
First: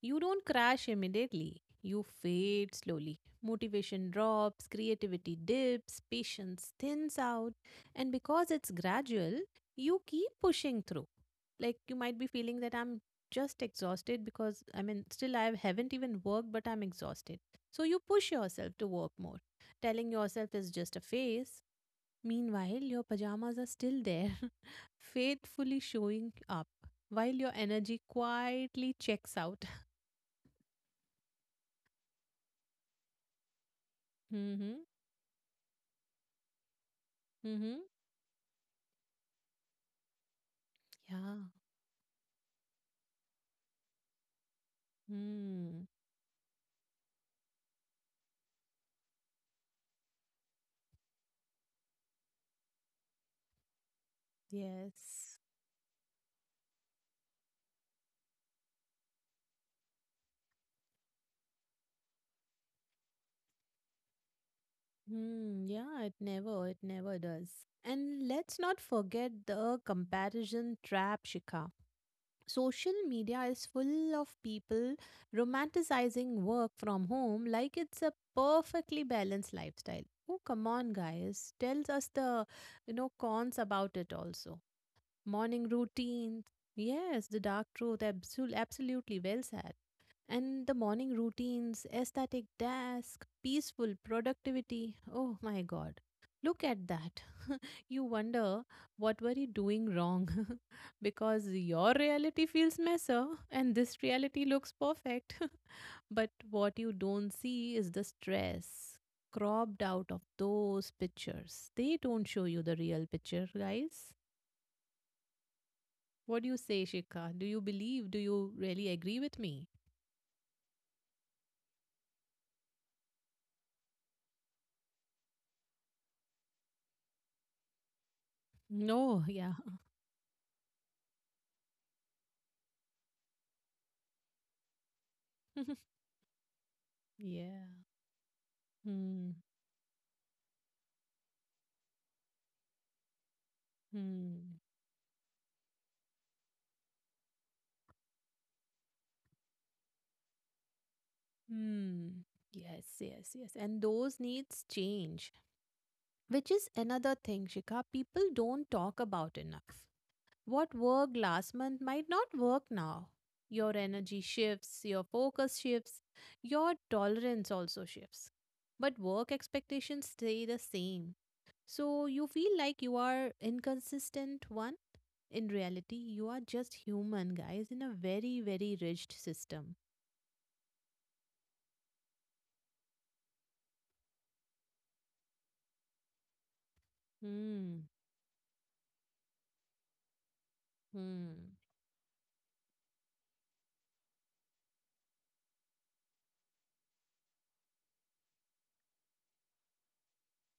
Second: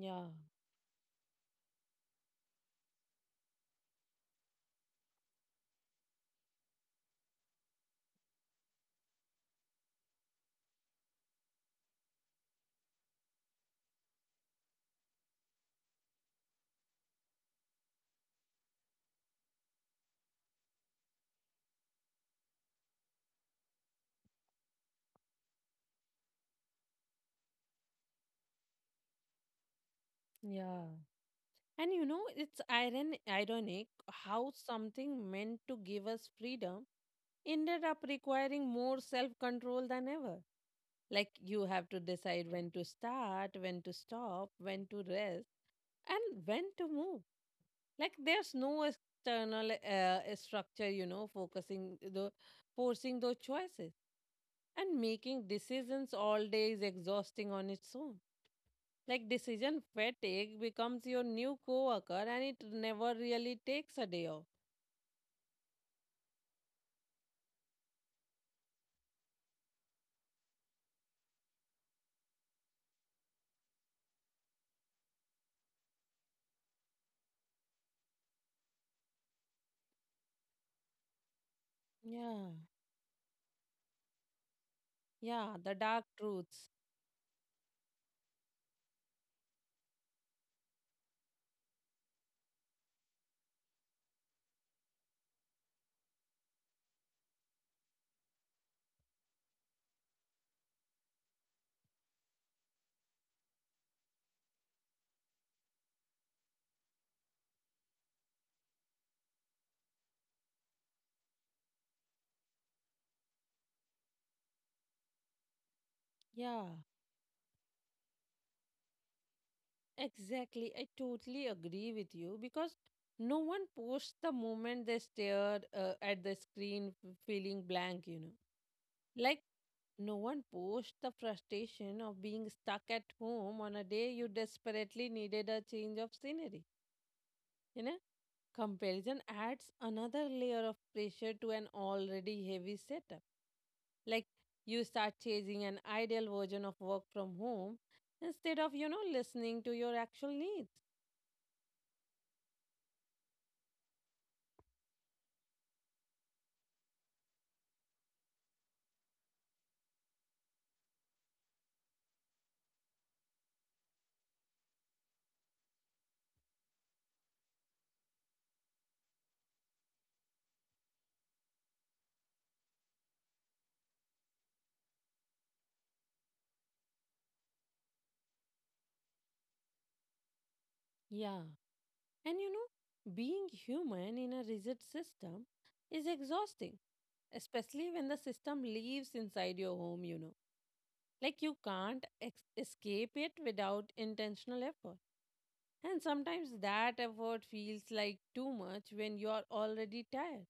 Speaker 1: You don't crash immediately. You fade slowly. Motivation drops, creativity dips, patience thins out. And because it's gradual, you keep pushing through. Like you might be feeling that I'm just exhausted because I mean, still I haven't even worked, but I'm exhausted. So you push yourself to work more, telling yourself it's just a phase. Meanwhile, your pajamas are still there, faithfully showing up while your energy quietly checks out.
Speaker 2: Yeah. And you know, it's ironic how
Speaker 1: Mhm.
Speaker 2: something meant to give us freedom
Speaker 1: Mhm.
Speaker 2: ended up requiring more self control than ever. Like
Speaker 1: Yeah.
Speaker 2: you have to decide when to start, when to stop, when to rest,
Speaker 1: Mm.
Speaker 2: and when to move. Like there's no external structure, you know, focusing the forcing those choices. And
Speaker 1: Yes.
Speaker 2: making decisions all day is exhausting on its own. Like decision fatigue becomes your new coworker and it never really takes a day off.
Speaker 1: Mm. Yeah, it never does. And let's not forget the comparison trap, Shika. Social media is full of people romanticizing work from home like it's a perfectly balanced lifestyle. Oh, come on, guys. Tells us the,
Speaker 2: Yeah.
Speaker 1: cons about it also.
Speaker 2: Yeah,
Speaker 1: Morning
Speaker 2: the dark
Speaker 1: routine.
Speaker 2: truths.
Speaker 1: Yes, the dark truth. Absolutely well said. And the morning routines, aesthetic desk, peaceful productivity. Oh my God. Look at that. You wonder what were you doing wrong? Because your reality feels messer, and this reality looks perfect. But what you don't see is the stress cropped out of those pictures. They don't show you the real picture, guys. What do you
Speaker 2: Yeah,
Speaker 1: say, Shikha? Do you believe? Do you really agree with me?
Speaker 2: exactly. I totally agree with you because no one posts the moment they stare at the screen feeling blank, you know.
Speaker 1: No,
Speaker 2: Like
Speaker 1: yeah.
Speaker 2: no one posts the frustration of being stuck at home on a day you desperately needed a change of scenery.
Speaker 1: Yeah.
Speaker 2: You know. Comparison
Speaker 1: Hmm.
Speaker 2: adds another layer of pressure to an already heavy setup. Like
Speaker 1: Hmm.
Speaker 2: you start chasing an ideal version of work from home instead of, you know, listening to your actual needs.
Speaker 1: Hmm. Yes, yes, yes. And those needs change, which is another thing, Shika. People don't talk about enough. What worked last month might not work now. Your energy shifts, your focus shifts, your tolerance also shifts. But work expectations stay the same. So you feel like you are inconsistent one. In reality, you are just human, guys, in a very, very rigid system.
Speaker 2: Yeah. And you know, being human in a rigid system is exhausting,
Speaker 1: Hmm.
Speaker 2: especially when the system lives inside your home, you know. Like
Speaker 1: Hmm.
Speaker 2: you can't escape it without intentional effort. And sometimes that effort feels like too much when you are already tired.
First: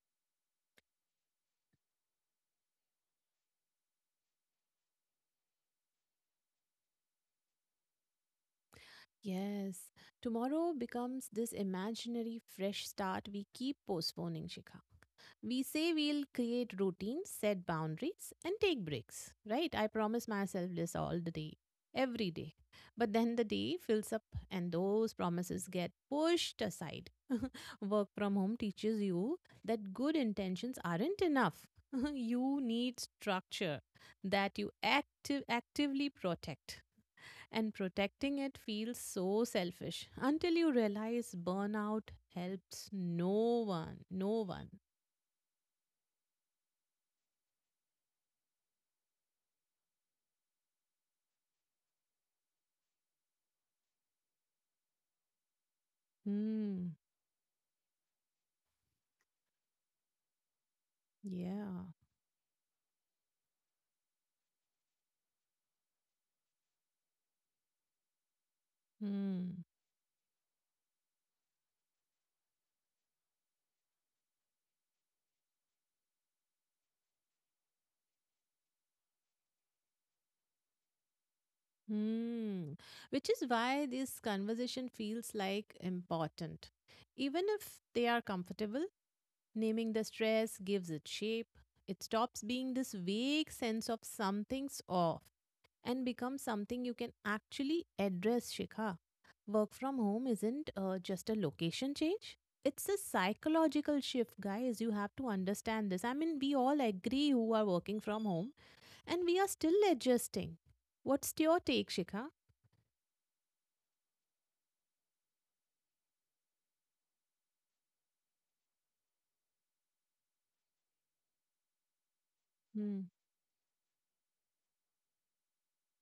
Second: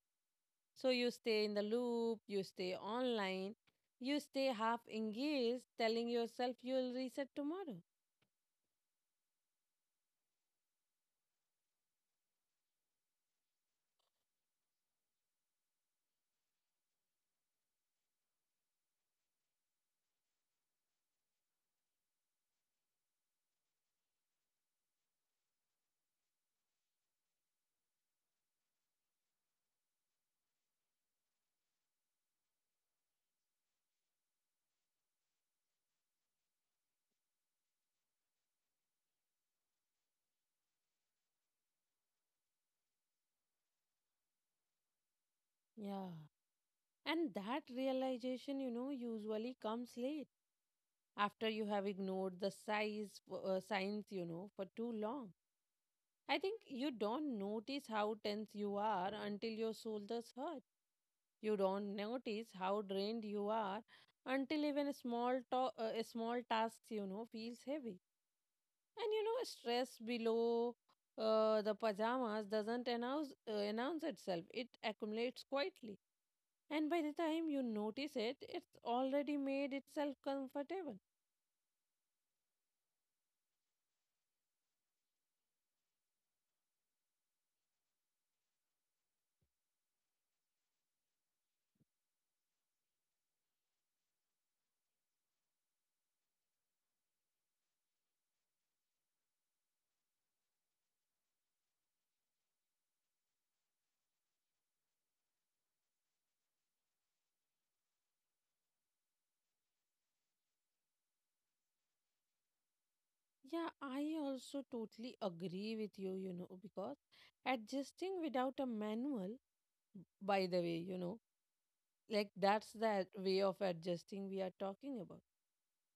Speaker 2: So you stay in the loop, you stay online, you stay half engaged, telling yourself you'll reset tomorrow.
Speaker 1: Yes. Tomorrow becomes this imaginary fresh start we keep postponing, Shikha. We say we'll create routines, set boundaries, and take breaks, right? I promise myself this all the day, every day. But then the day fills up and those promises get pushed aside. Work from home teaches you that good intentions aren't enough. You need structure that you actively protect. And protecting it feels so selfish until you realize burnout helps no one, no one.
Speaker 2: Yeah. And that realization, you know, usually comes late after you have ignored the size signs, you know, for too long. I think you
Speaker 1: Hmm.
Speaker 2: don't notice how tense you are until your shoulders hurt. You
Speaker 1: Yeah.
Speaker 2: don't notice how drained you are until even a small tasks you know feels heavy. And you know
Speaker 1: Hmm.
Speaker 2: stress below the pajamas doesn't announce itself. It accumulates quietly, and by the time you notice it, it's already made itself comfortable.
Speaker 1: Hmm. Which is why this conversation feels like important even if they are comfortable. Naming the stress gives it shape. It stops being this vague sense of something's off and becomes something you can actually address, Shikha. Work from home isn't just a location change. It's a psychological shift, guys. You have to understand this. I mean, we all agree who are working from home and we are still adjusting. What's your take, Shikha?
Speaker 2: Yeah, I also totally agree with you. You know, because adjusting without a manual. By the way, you know, like that's
Speaker 1: Hmm.
Speaker 2: the way of adjusting we are talking about.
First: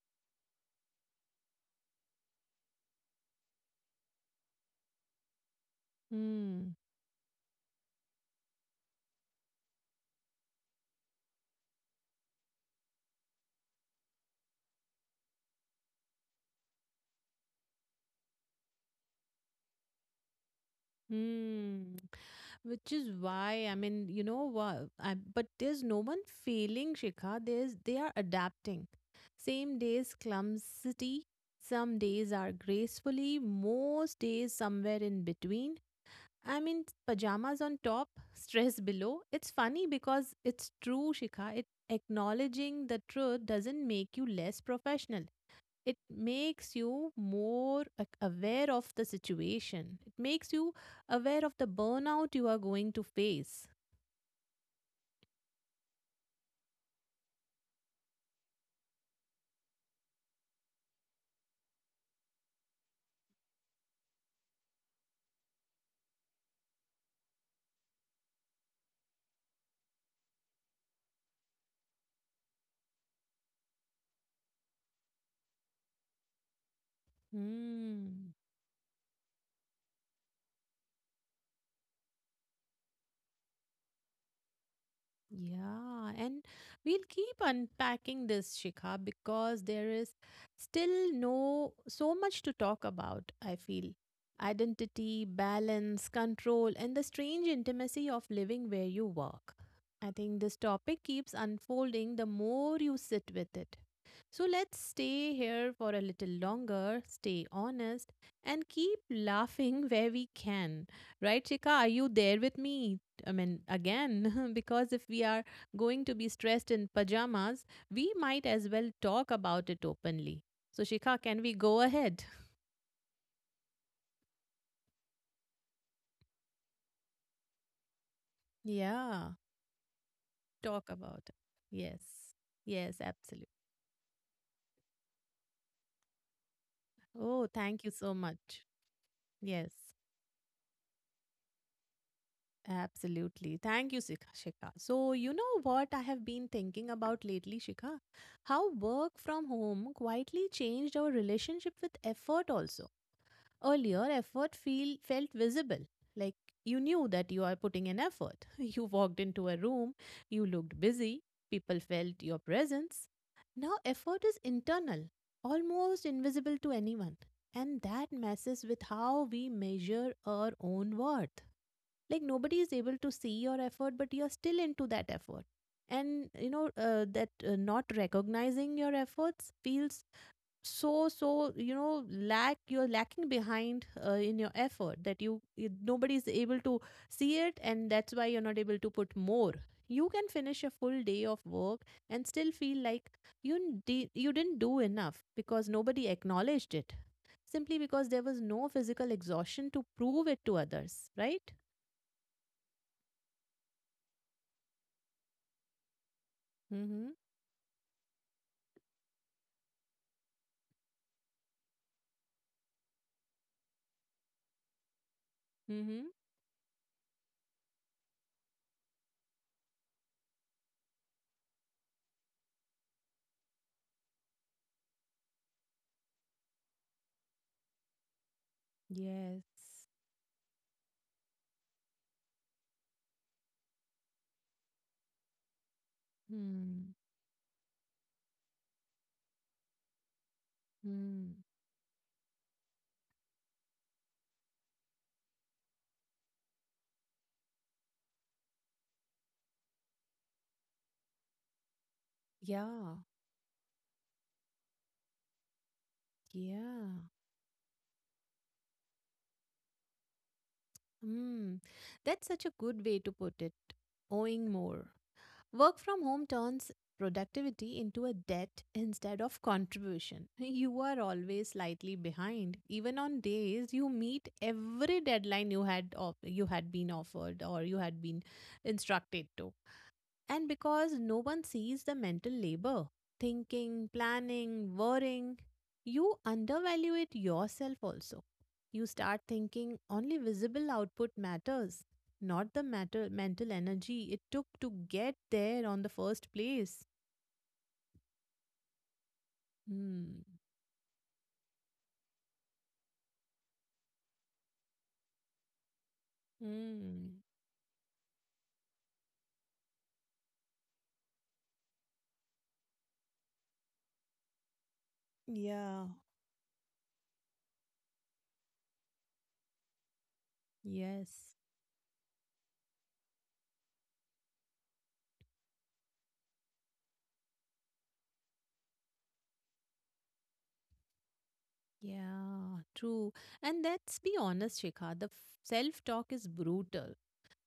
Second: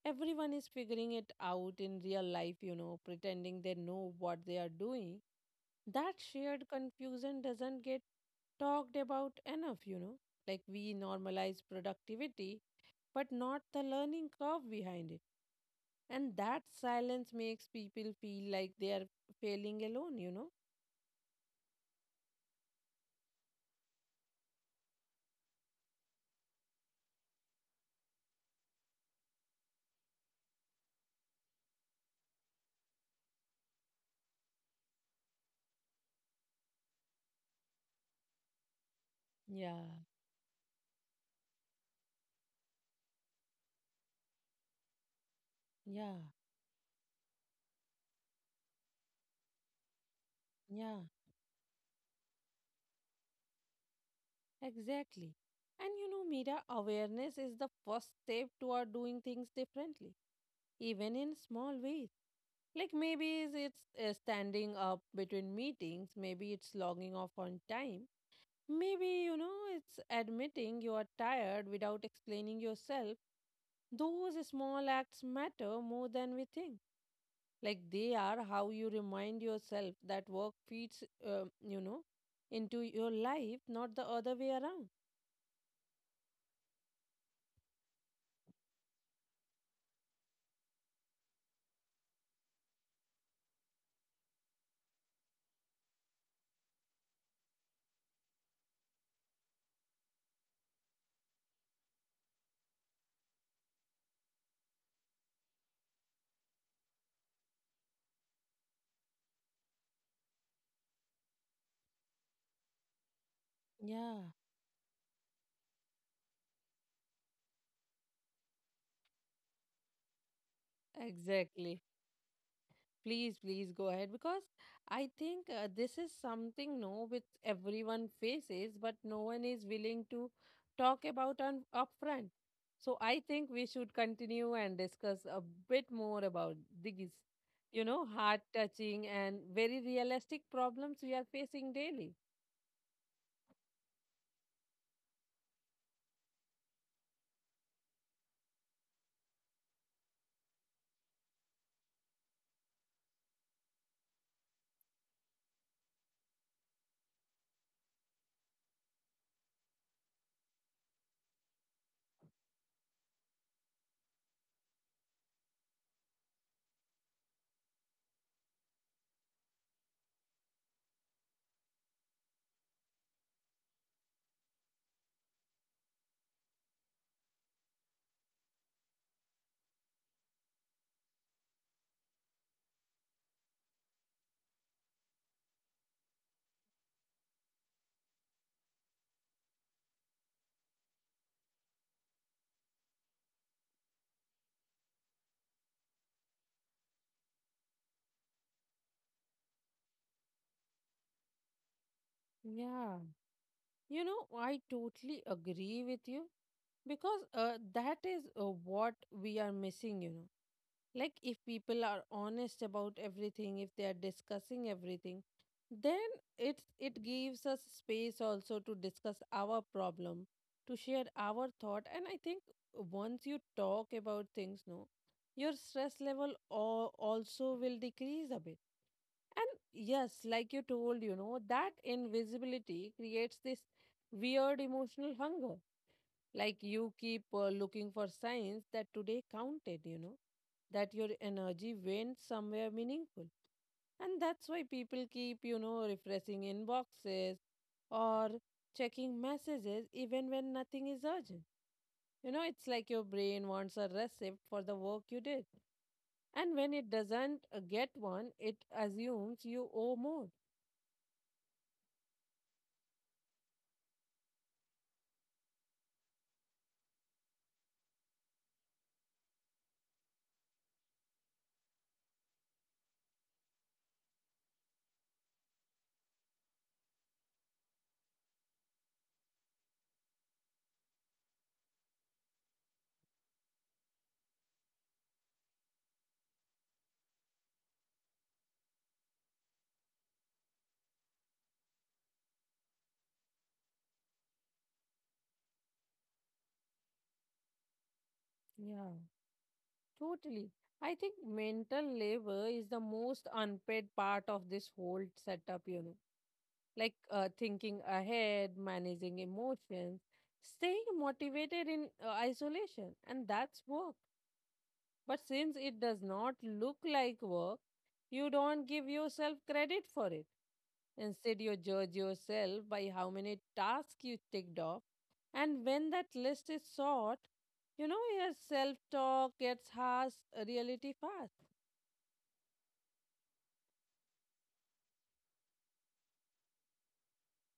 Speaker 2: Everyone is figuring it out in real life, you know, pretending they know what they are doing. That shared
Speaker 1: Hmm.
Speaker 2: confusion doesn't get talked about enough, you know. Like we normalize productivity, but not the learning curve behind it. And that silence makes people feel like they are failing alone, you know.
Speaker 1: Hmm. Which is why, I mean, you know what? I, but there's no one failing, Shikha. There's they are adapting. Same days clumsy, some days are gracefully, most days somewhere in between. I mean, pajamas on top, stress below. It's
Speaker 2: Yeah,
Speaker 1: funny because it's true, Shikha. It acknowledging the truth doesn't make you less professional. It
Speaker 2: yeah,
Speaker 1: makes you more aware of the situation. It makes you
Speaker 2: yeah.
Speaker 1: aware of the burnout you are going to face.
Speaker 2: Exactly. And you know, Mira, awareness is the first step toward doing things differently, even in small ways. Like maybe is it's standing up between meetings, maybe it's logging off on time, maybe, you know, it's admitting you are tired without explaining yourself. Those small acts matter more than we think. Like they are
Speaker 1: Hmm.
Speaker 2: how you remind yourself that work feeds, you know, into your life, not the other way around.
Speaker 1: Yeah, and we'll keep unpacking this, Shikha, because there is still no so much to talk about, I feel. Identity, balance, control, and the strange intimacy of living where you work. I think this topic keeps unfolding the more you sit with it. So let's stay here for a little longer, stay honest, and keep laughing where we can. Right, Shikha? Are you there with me? I mean,
Speaker 2: Yeah.
Speaker 1: again, because if we are going to be stressed in pajamas, we might as well talk about it openly. So, Shikha, can we
Speaker 2: Exactly.
Speaker 1: go ahead?
Speaker 2: Please, please go ahead because I think this is something no which everyone faces, but no
Speaker 1: Yeah,
Speaker 2: one is willing to
Speaker 1: talk
Speaker 2: talk
Speaker 1: about
Speaker 2: about
Speaker 1: it.
Speaker 2: on
Speaker 1: Yes,
Speaker 2: upfront. So
Speaker 1: yes,
Speaker 2: I think
Speaker 1: absolutely.
Speaker 2: we should continue and discuss a bit more about these,
Speaker 1: Oh,
Speaker 2: you
Speaker 1: thank you
Speaker 2: know,
Speaker 1: so
Speaker 2: heart
Speaker 1: much.
Speaker 2: touching and very
Speaker 1: Yes,
Speaker 2: realistic problems we are facing daily.
Speaker 1: absolutely. Thank you, Shikha. Shikha. So, you know what I have been thinking about lately, Shikha? How work from home quietly changed our relationship with effort, also. Earlier, felt visible. Like you knew that you are putting in effort. You walked into a room, you looked busy, people felt your presence. Now, effort is internal, almost invisible to anyone. And that messes with how we measure our own worth. Like nobody is able to see your effort, but you're still into that effort. And you know, that not recognizing your efforts feels so so you know lack you're lacking behind in your effort that you nobody is able to see it and that's why you're not able to put more. You can finish a full day of work and still feel like you didn't do enough because nobody acknowledged it, simply because there was no physical exhaustion to prove it to others, right?
Speaker 2: Yeah. You know, I totally agree with you
Speaker 1: Mm-hmm.
Speaker 2: because that is what we are missing, you know. Like if people are honest about everything, if they are discussing everything, then
Speaker 1: Mm-hmm.
Speaker 2: it gives us space also to discuss our problem, to share our thought. And I think once you talk about things no your stress level also will decrease a bit. And
Speaker 1: Yes.
Speaker 2: yes, like you told, you know, that invisibility creates this weird emotional hunger. Like you
Speaker 1: Hmm.
Speaker 2: keep looking for signs that today counted, you know, that your
Speaker 1: Hmm.
Speaker 2: energy went somewhere meaningful. And that's why people keep, you know, refreshing inboxes or checking messages even when nothing is urgent. You know, it's like your
Speaker 1: Yeah.
Speaker 2: brain wants a receipt for the work you did. And when it
Speaker 1: Yeah.
Speaker 2: doesn't get one, it assumes you owe more.
Speaker 1: Mm, that's such a good way to put it. Owing more. Work from home turns productivity into a debt instead of contribution. You are always slightly behind, even on days you meet every deadline you you had been offered or you had been instructed to. And because no one sees the mental labor, thinking, planning, worrying, you undervalue it yourself also. You start thinking only visible output matters, not mental energy it took to get there on the first place.
Speaker 2: Yeah.
Speaker 1: Hmm.
Speaker 2: Totally. I think mental labor is the most unpaid part of this whole setup, you know, like
Speaker 1: Hmm.
Speaker 2: thinking ahead, managing emotions, staying motivated in isolation. And that's work. But since it
Speaker 1: Yeah.
Speaker 2: does not look like work, you don't give yourself credit for it. Instead,
Speaker 1: Yes.
Speaker 2: you judge yourself by how many tasks you ticked off. And when that list is short, you know, your self talk gets harsh, reality fast.
Speaker 1: Yeah, true. And let's be honest, Shikha, the self talk is brutal.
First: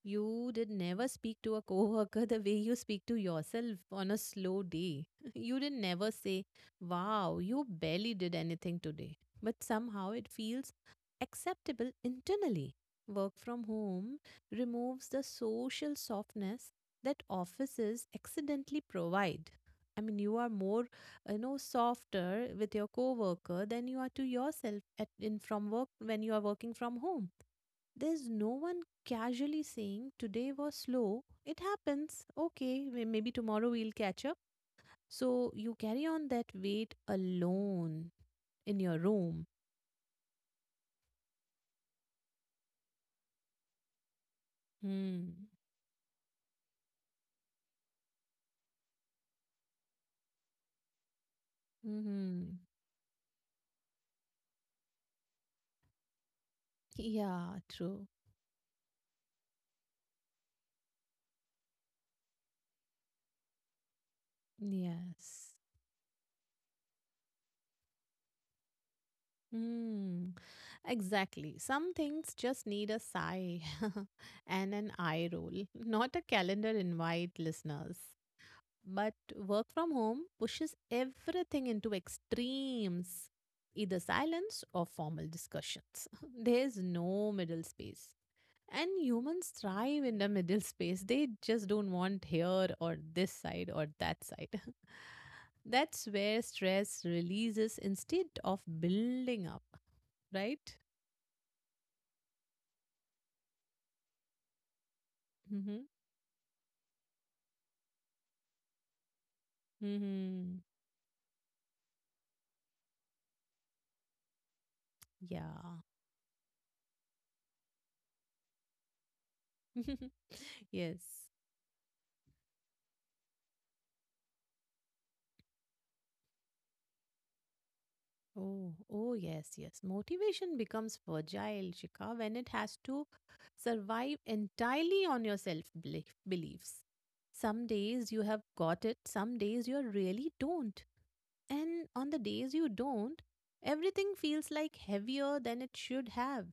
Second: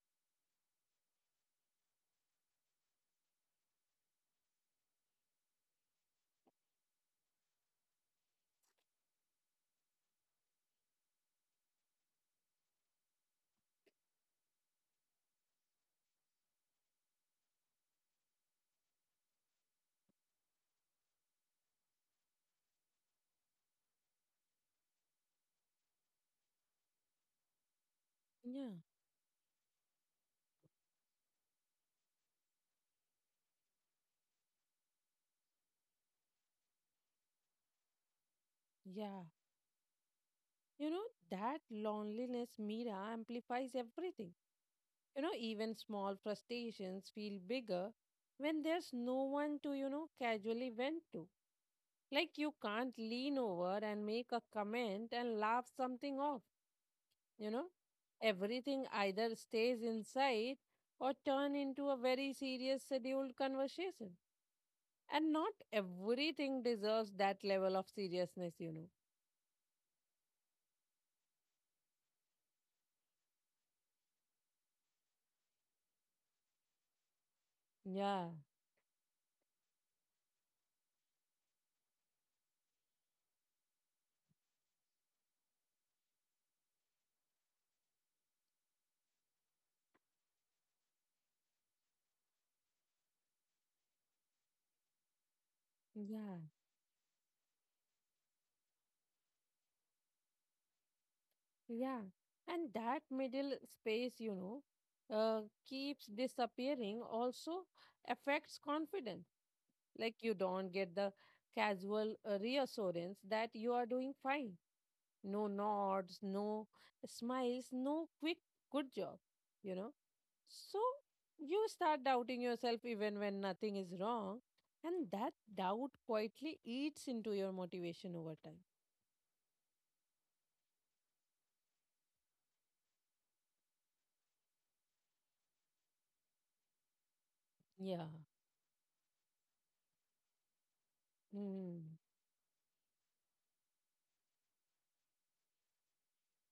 Speaker 1: You did never speak to a coworker the way you speak to yourself on a slow day. You did never say, wow, you barely did anything today. But somehow it feels acceptable internally. Work from home removes the social softness that offices accidentally provide. I mean, you are more, softer with your coworker than you are to yourself at in from work when you are working from home. There's no
Speaker 2: Yeah.
Speaker 1: one casually saying today was slow. It happens. Okay, maybe tomorrow we'll catch up. So you carry on that weight alone in your
Speaker 2: Yeah.
Speaker 1: room.
Speaker 2: You know, that loneliness, Mira, amplifies everything. You know,
Speaker 1: Hmm.
Speaker 2: even small frustrations feel bigger when there's no one to, you know, casually vent to. Like
Speaker 1: Mm-hmm.
Speaker 2: you can't lean over and make a comment and laugh something off, you
Speaker 1: Yeah,
Speaker 2: know?
Speaker 1: true.
Speaker 2: Everything either stays inside or turn into a very serious scheduled conversation. And
Speaker 1: Yes.
Speaker 2: not everything deserves that level of seriousness, you know.
Speaker 1: Hmm. Exactly. Some things just need a sigh and an eye roll, not a calendar invite, listeners.
Speaker 2: Yeah.
Speaker 1: But work from home pushes everything into extremes, either silence or formal discussions. There's no middle space. And humans thrive in the middle space. They just don't want here or this side or that side. That's where
Speaker 2: Yeah.
Speaker 1: stress releases instead of building up, right?
Speaker 2: Yeah, and that middle space, you know, uh,
Speaker 1: Mm-hmm.
Speaker 2: keeps disappearing, also affects confidence. Like you
Speaker 1: Mm-hmm.
Speaker 2: don't get the casual reassurance that you are doing fine. No
Speaker 1: Yeah.
Speaker 2: nods, no smiles, no quick good job, you know. So
Speaker 1: Yes.
Speaker 2: you start doubting yourself even when nothing is wrong, and that doubt quietly eats into your motivation over time.
Speaker 1: Oh, oh, yes, yes. Motivation becomes fragile, Shikha, when it has to survive entirely on your beliefs. Some
Speaker 2: Yeah.
Speaker 1: days you have got it, some days you really don't. And
Speaker 2: Mm.
Speaker 1: on the days you don't, everything feels like heavier than it should have.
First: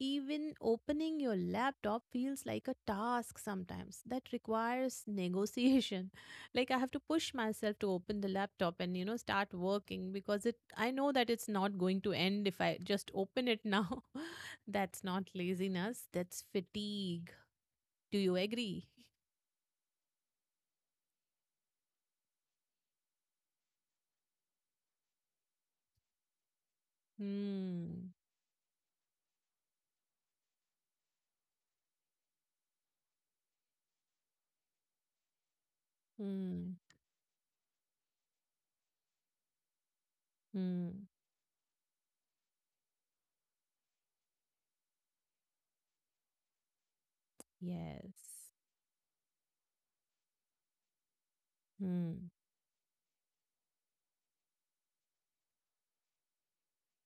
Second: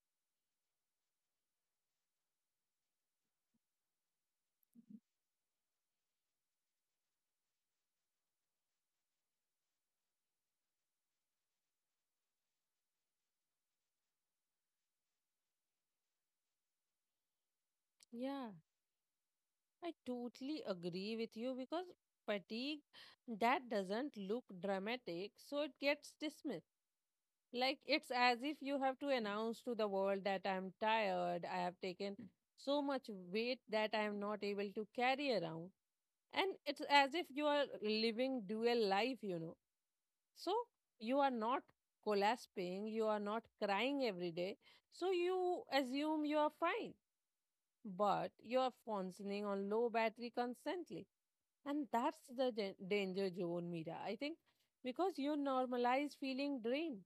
Speaker 1: Even opening your laptop feels like a task sometimes that requires negotiation. Like I have to push myself to open the laptop and you know start working because it I know that it's not going to end if I just open it now. That's not laziness, that's fatigue. Do you
Speaker 2: Yeah.
Speaker 1: agree?
Speaker 2: I totally agree with you because fatigue that doesn't look dramatic, so it gets dismissed. Like it's
Speaker 1: Hmm.
Speaker 2: as if you have to announce to the world that I'm tired, I have taken so much weight that I am not able to carry around. And
Speaker 1: Hmm.
Speaker 2: it's as if you are living dual life, you know. So
Speaker 1: Hmm.
Speaker 2: you are not collapsing, you are not crying every day. So you assume you are fine
Speaker 1: Yes.
Speaker 2: but you're functioning on low battery constantly. And that's
Speaker 1: Hmm.
Speaker 2: the danger zone, Mira. I think because you normalize feeling drained,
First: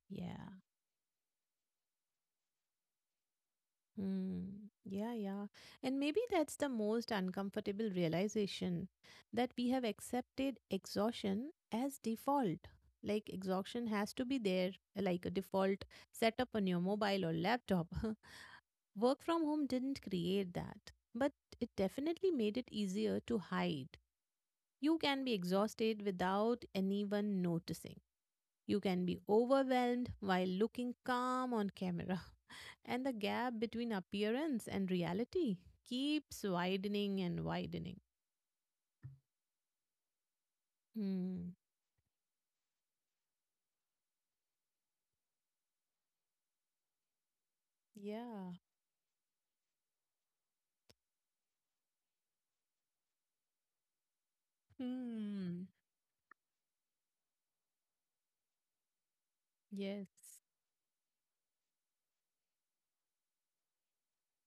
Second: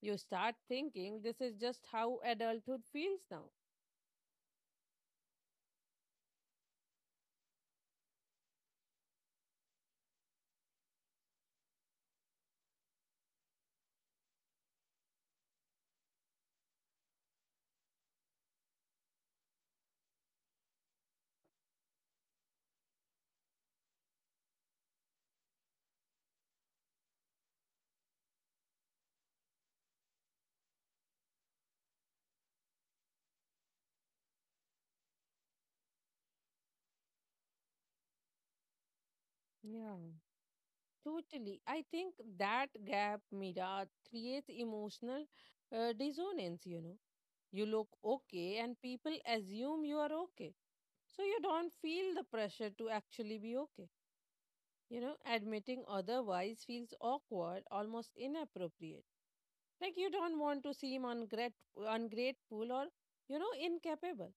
Speaker 2: you
Speaker 1: Yeah.
Speaker 2: start thinking this is just how adulthood feels now.
Speaker 1: Mm, yeah, yeah. And maybe that's the most uncomfortable realization that we have accepted exhaustion as default. Like, exhaustion has to be there, like a default setup on your mobile or laptop. Work from home didn't create that, but it definitely made it easier to hide. You can be exhausted without anyone noticing. You can be overwhelmed while looking calm on camera. And the gap between appearance and reality keeps widening and widening.
Speaker 2: Yeah.
Speaker 1: Hmm.
Speaker 2: Totally. I think that gap, Mira, creates emotional dissonance, you know. You look
Speaker 1: Yeah.
Speaker 2: okay and people assume you are okay. So you don't feel the pressure to actually be okay. You know,
Speaker 1: Hmm.
Speaker 2: admitting otherwise feels awkward, almost inappropriate. Like you don't
Speaker 1: Yes.
Speaker 2: want to seem ungrateful or, you know, incapable.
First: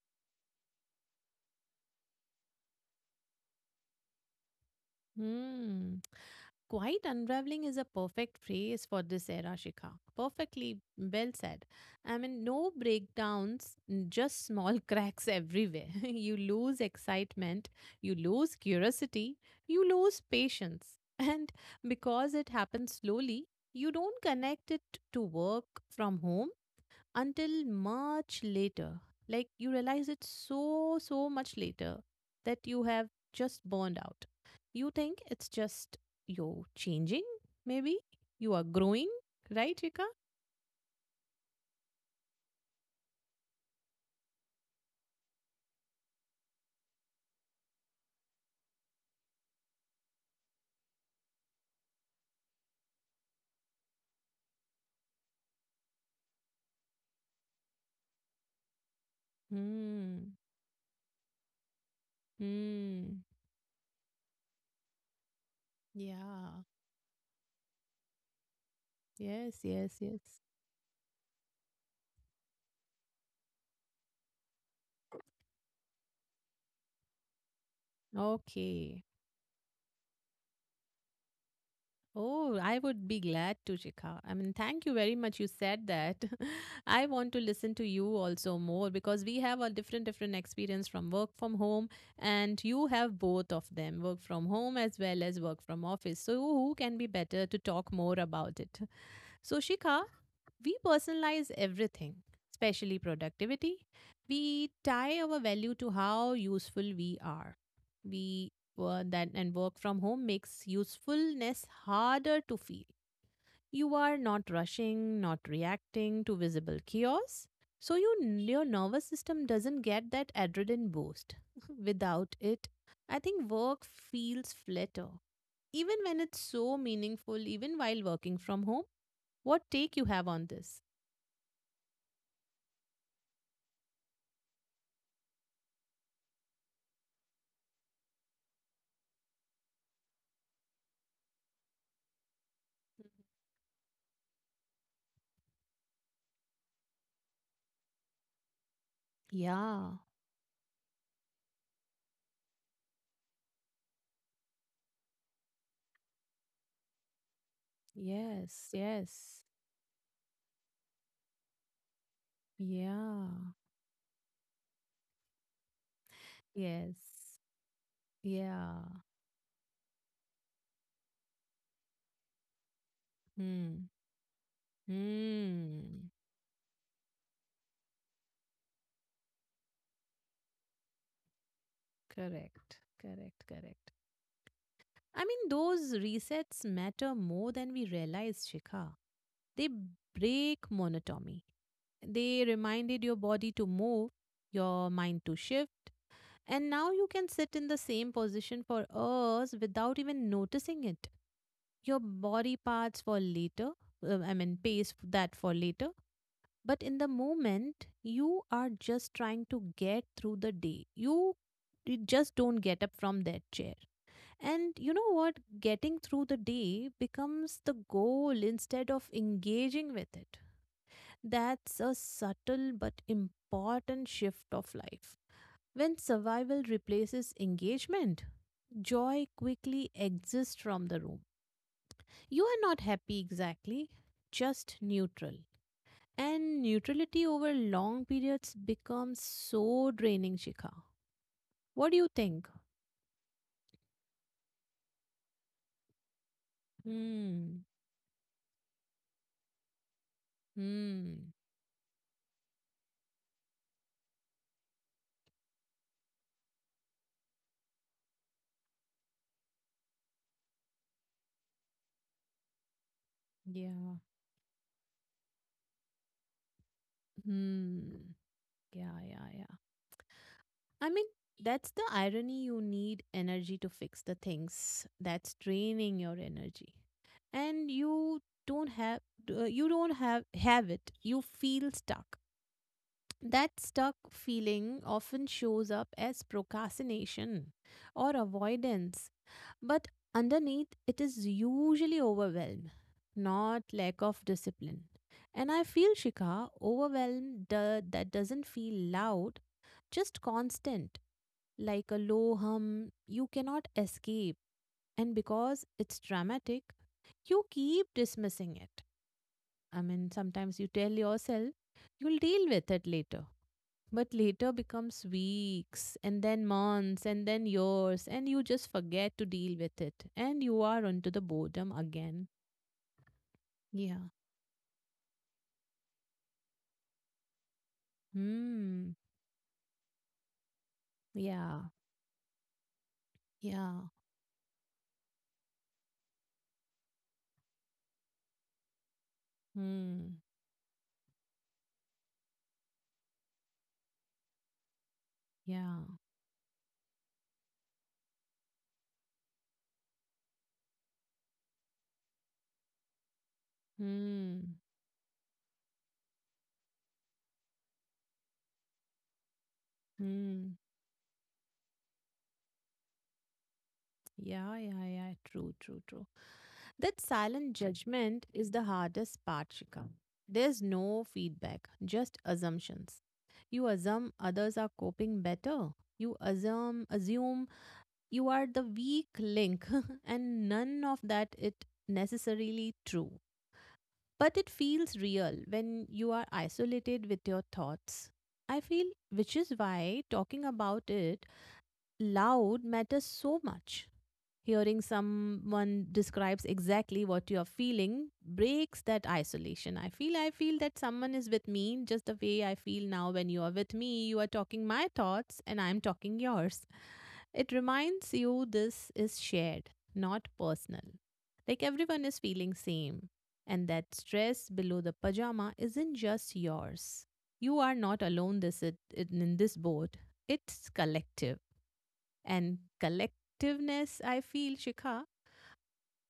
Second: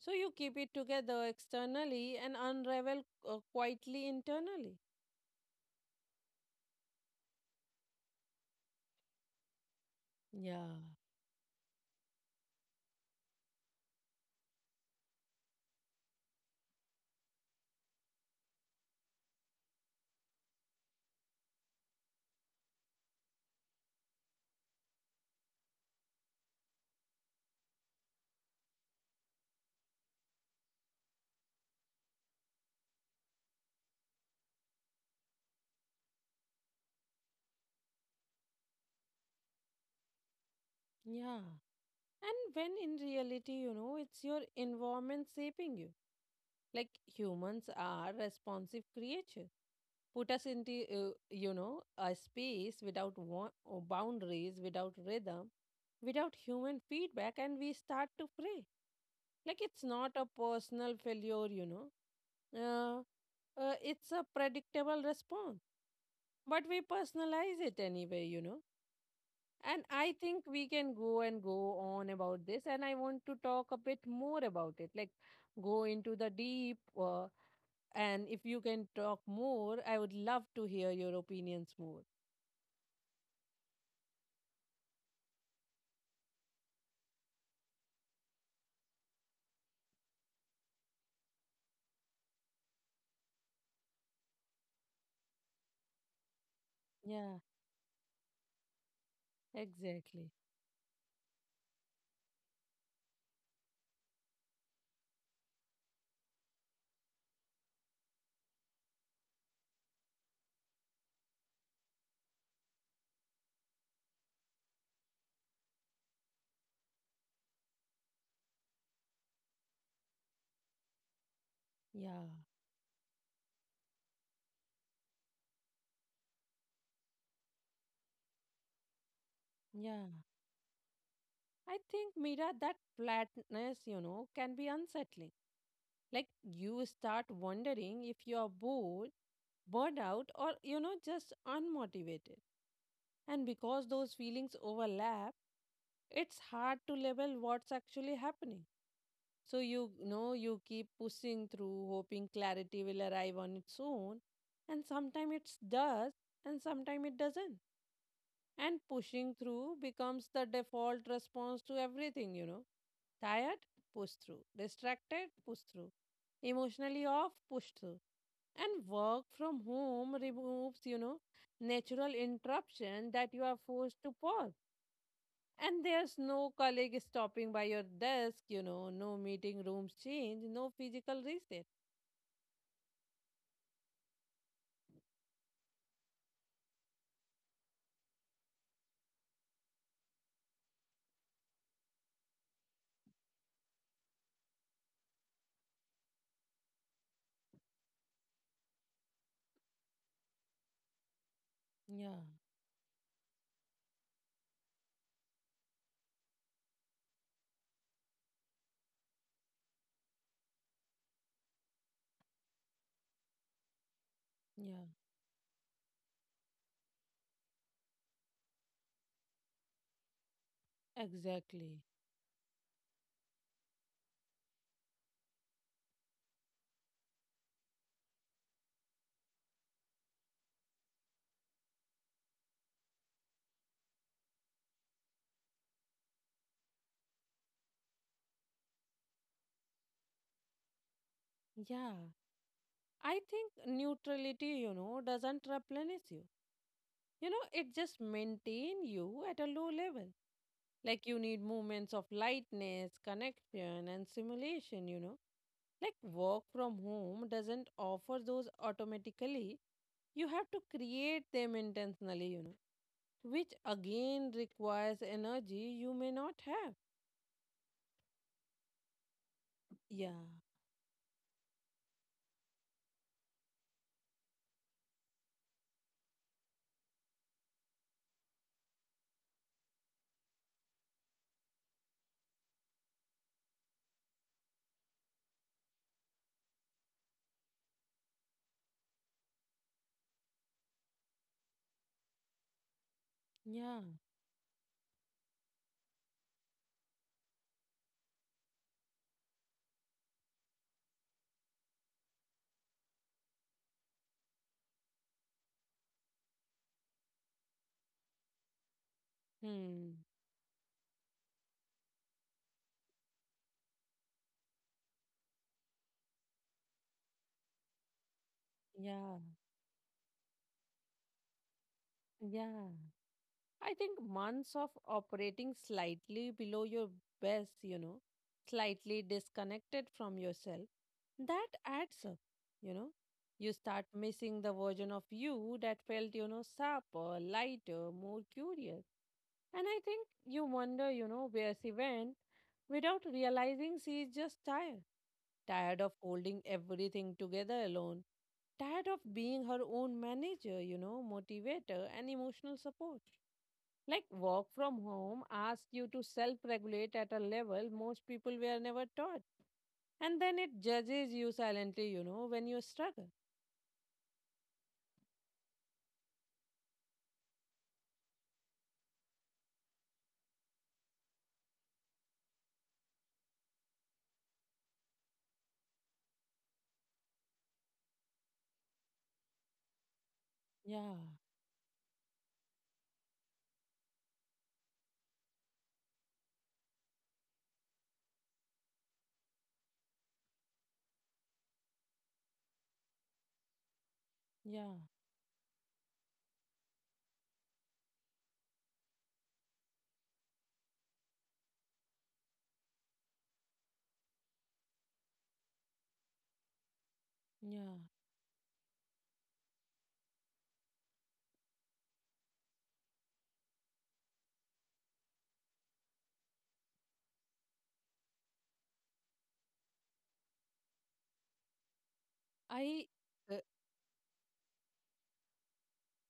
Speaker 2: So you keep it together externally and unravel quietly internally.
Speaker 1: Hmm. Quiet unraveling is a perfect phrase for this era, Shikha.
Speaker 2: Yeah.
Speaker 1: Perfectly well said. I mean, no breakdowns, just small cracks everywhere. You lose excitement, you lose curiosity, you lose patience. And because it happens slowly, you don't connect it to work from home until much later. Like you realize it so, so much later that you have just burned out. You think it's just you're changing, maybe you are growing, right, Rika?
Speaker 2: Yeah. And when in reality, you know, it's your environment shaping you. Like humans are responsive creatures. Put us into, you know, a space without boundaries, without rhythm, without human feedback and we start to pray. Like it's not a
Speaker 1: Hmm.
Speaker 2: personal failure, you know, uh,
Speaker 1: Hmm.
Speaker 2: it's a predictable response, but
Speaker 1: Yeah.
Speaker 2: we personalize it anyway, you know.
Speaker 1: Yes,
Speaker 2: And
Speaker 1: yes,
Speaker 2: I
Speaker 1: yes.
Speaker 2: think we can go and go on about this, and I want to talk a bit more about it, like go into the deep. And if you can
Speaker 1: Okay.
Speaker 2: talk more, I would love to hear your opinions more.
Speaker 1: Oh, I would be glad to, Shikha. I mean, thank you very much. You said that. I want to listen to you also more because we have a different, different experience from work from home, and you have both of them, work from home as well as work from office. So, who can be
Speaker 2: Yeah,
Speaker 1: better to talk more about it? So, Shikha,
Speaker 2: exactly.
Speaker 1: we personalize everything, especially productivity. We tie our value to how useful we are. We were that and work from home makes usefulness harder to feel. You are not rushing, not reacting to visible chaos. So your nervous system doesn't get that adrenaline boost.
Speaker 2: Yeah,
Speaker 1: Without it, I think work feels flatter. Even when it's so meaningful, even while working from home, what
Speaker 2: yeah.
Speaker 1: take you have on this?
Speaker 2: I think, Mira, that flatness, you know, can be unsettling. Like you start wondering if you're bored, burned out, or, you know, just unmotivated. And because those feelings overlap, it's hard to label what's actually happening. So you
Speaker 1: Yeah.
Speaker 2: know you keep pushing through, hoping clarity will arrive on its own, and sometimes it does, and sometimes it doesn't.
Speaker 1: Yes,
Speaker 2: And pushing
Speaker 1: yes.
Speaker 2: through becomes the default response to everything, you know.
Speaker 1: Yeah.
Speaker 2: Tired? Push through. Distracted? Push through. Emotionally off?
Speaker 1: Yes.
Speaker 2: Push through. And
Speaker 1: Yeah.
Speaker 2: work from home removes, you know, natural interruption that you are
Speaker 1: Hmm.
Speaker 2: forced to pause. And there's
Speaker 1: Hmm.
Speaker 2: no colleague stopping by your desk, you know, no meeting rooms change, no physical reset.
Speaker 1: Correct. Correct. Correct. I mean, those resets matter more than we realize, Shikha. They break monotony. They reminded your body to move, your mind to shift, and now you can sit in the same position for hours without even noticing it. Your
Speaker 2: Yeah,
Speaker 1: body parts for later. I mean, pays that for later. But in the moment, you are just trying to get through the day. You just don't get up from that chair. And
Speaker 2: yeah,
Speaker 1: you know what? Getting through the day becomes the goal instead of engaging with it.
Speaker 2: exactly.
Speaker 1: That's a subtle but important shift of life. When survival replaces engagement, joy quickly exits from the room. You are not happy exactly, just neutral. And neutrality over long periods becomes so draining, Shikha. What
Speaker 2: Yeah.
Speaker 1: do you think?
Speaker 2: I think neutrality, you know, doesn't replenish you. You know it
Speaker 1: Hmm.
Speaker 2: just maintain you at a low level. Like you
Speaker 1: Hmm.
Speaker 2: need moments of lightness connection and simulation, you know, like work from home doesn't offer those automatically. You have to create them intentionally, you know, which
Speaker 1: Yeah.
Speaker 2: again requires energy you may not have.
Speaker 1: Hmm. Yeah, yeah, yeah.
Speaker 2: Yeah,
Speaker 1: I mean, that's the irony. You need energy to fix the things that's draining your energy. And you don't have you don't have it. You feel stuck. That stuck feeling often shows up as procrastination or avoidance, but underneath it is usually overwhelm, not
Speaker 2: yeah,
Speaker 1: lack of discipline. And I feel, Shika, that doesn't feel loud, just constant, like a low hum you cannot escape. And because it's dramatic, you keep dismissing it. I
Speaker 2: hmm,
Speaker 1: mean, sometimes you tell yourself you'll deal with it later but later becomes weeks and then months and then years and you just
Speaker 2: yeah,
Speaker 1: forget to deal with it and you are onto the boredom again.
Speaker 2: yeah. I think
Speaker 1: Yeah.
Speaker 2: months of operating slightly below your best, you know, slightly
Speaker 1: Hmm.
Speaker 2: disconnected from yourself, that
Speaker 1: Yeah,
Speaker 2: adds up, you know. You start
Speaker 1: yeah.
Speaker 2: missing the version of you that felt, you know, sharper, lighter, more curious. And I think
Speaker 1: Hmm.
Speaker 2: you wonder, you know, where she went without realizing she is just tired. Tired
Speaker 1: Yeah.
Speaker 2: of holding everything together alone. Tired of being her own manager, you know, motivator, and emotional support. Like work
Speaker 1: Hmm.
Speaker 2: from home asks you to self regulate at a level most people were never taught. And then it
Speaker 1: Hmm.
Speaker 2: judges you silently, you know, when you struggle.
Speaker 1: Yeah, yeah, yeah, true, true, true. That silent judgment is the hardest part, Shika. There's no feedback just assumptions. You assume others are coping better. You assume you are the weak link. And none
Speaker 2: Yeah,
Speaker 1: of that it necessarily true, but it feels real when you are isolated with your thoughts. I feel which is why talking about it loud matters so much.
Speaker 2: yeah,
Speaker 1: Hearing someone describes exactly what you are feeling breaks that isolation. I feel that someone is with me just the way I feel now when you are with me. You are talking my thoughts and I'm talking yours. It
Speaker 2: yeah.
Speaker 1: reminds you this is shared, not personal. Like everyone is feeling same. And that stress below the pajama isn't just yours. You are not alone this it, in this boat. It's collective. And
Speaker 2: I, uh,
Speaker 1: collectiveness, I feel, Shikha,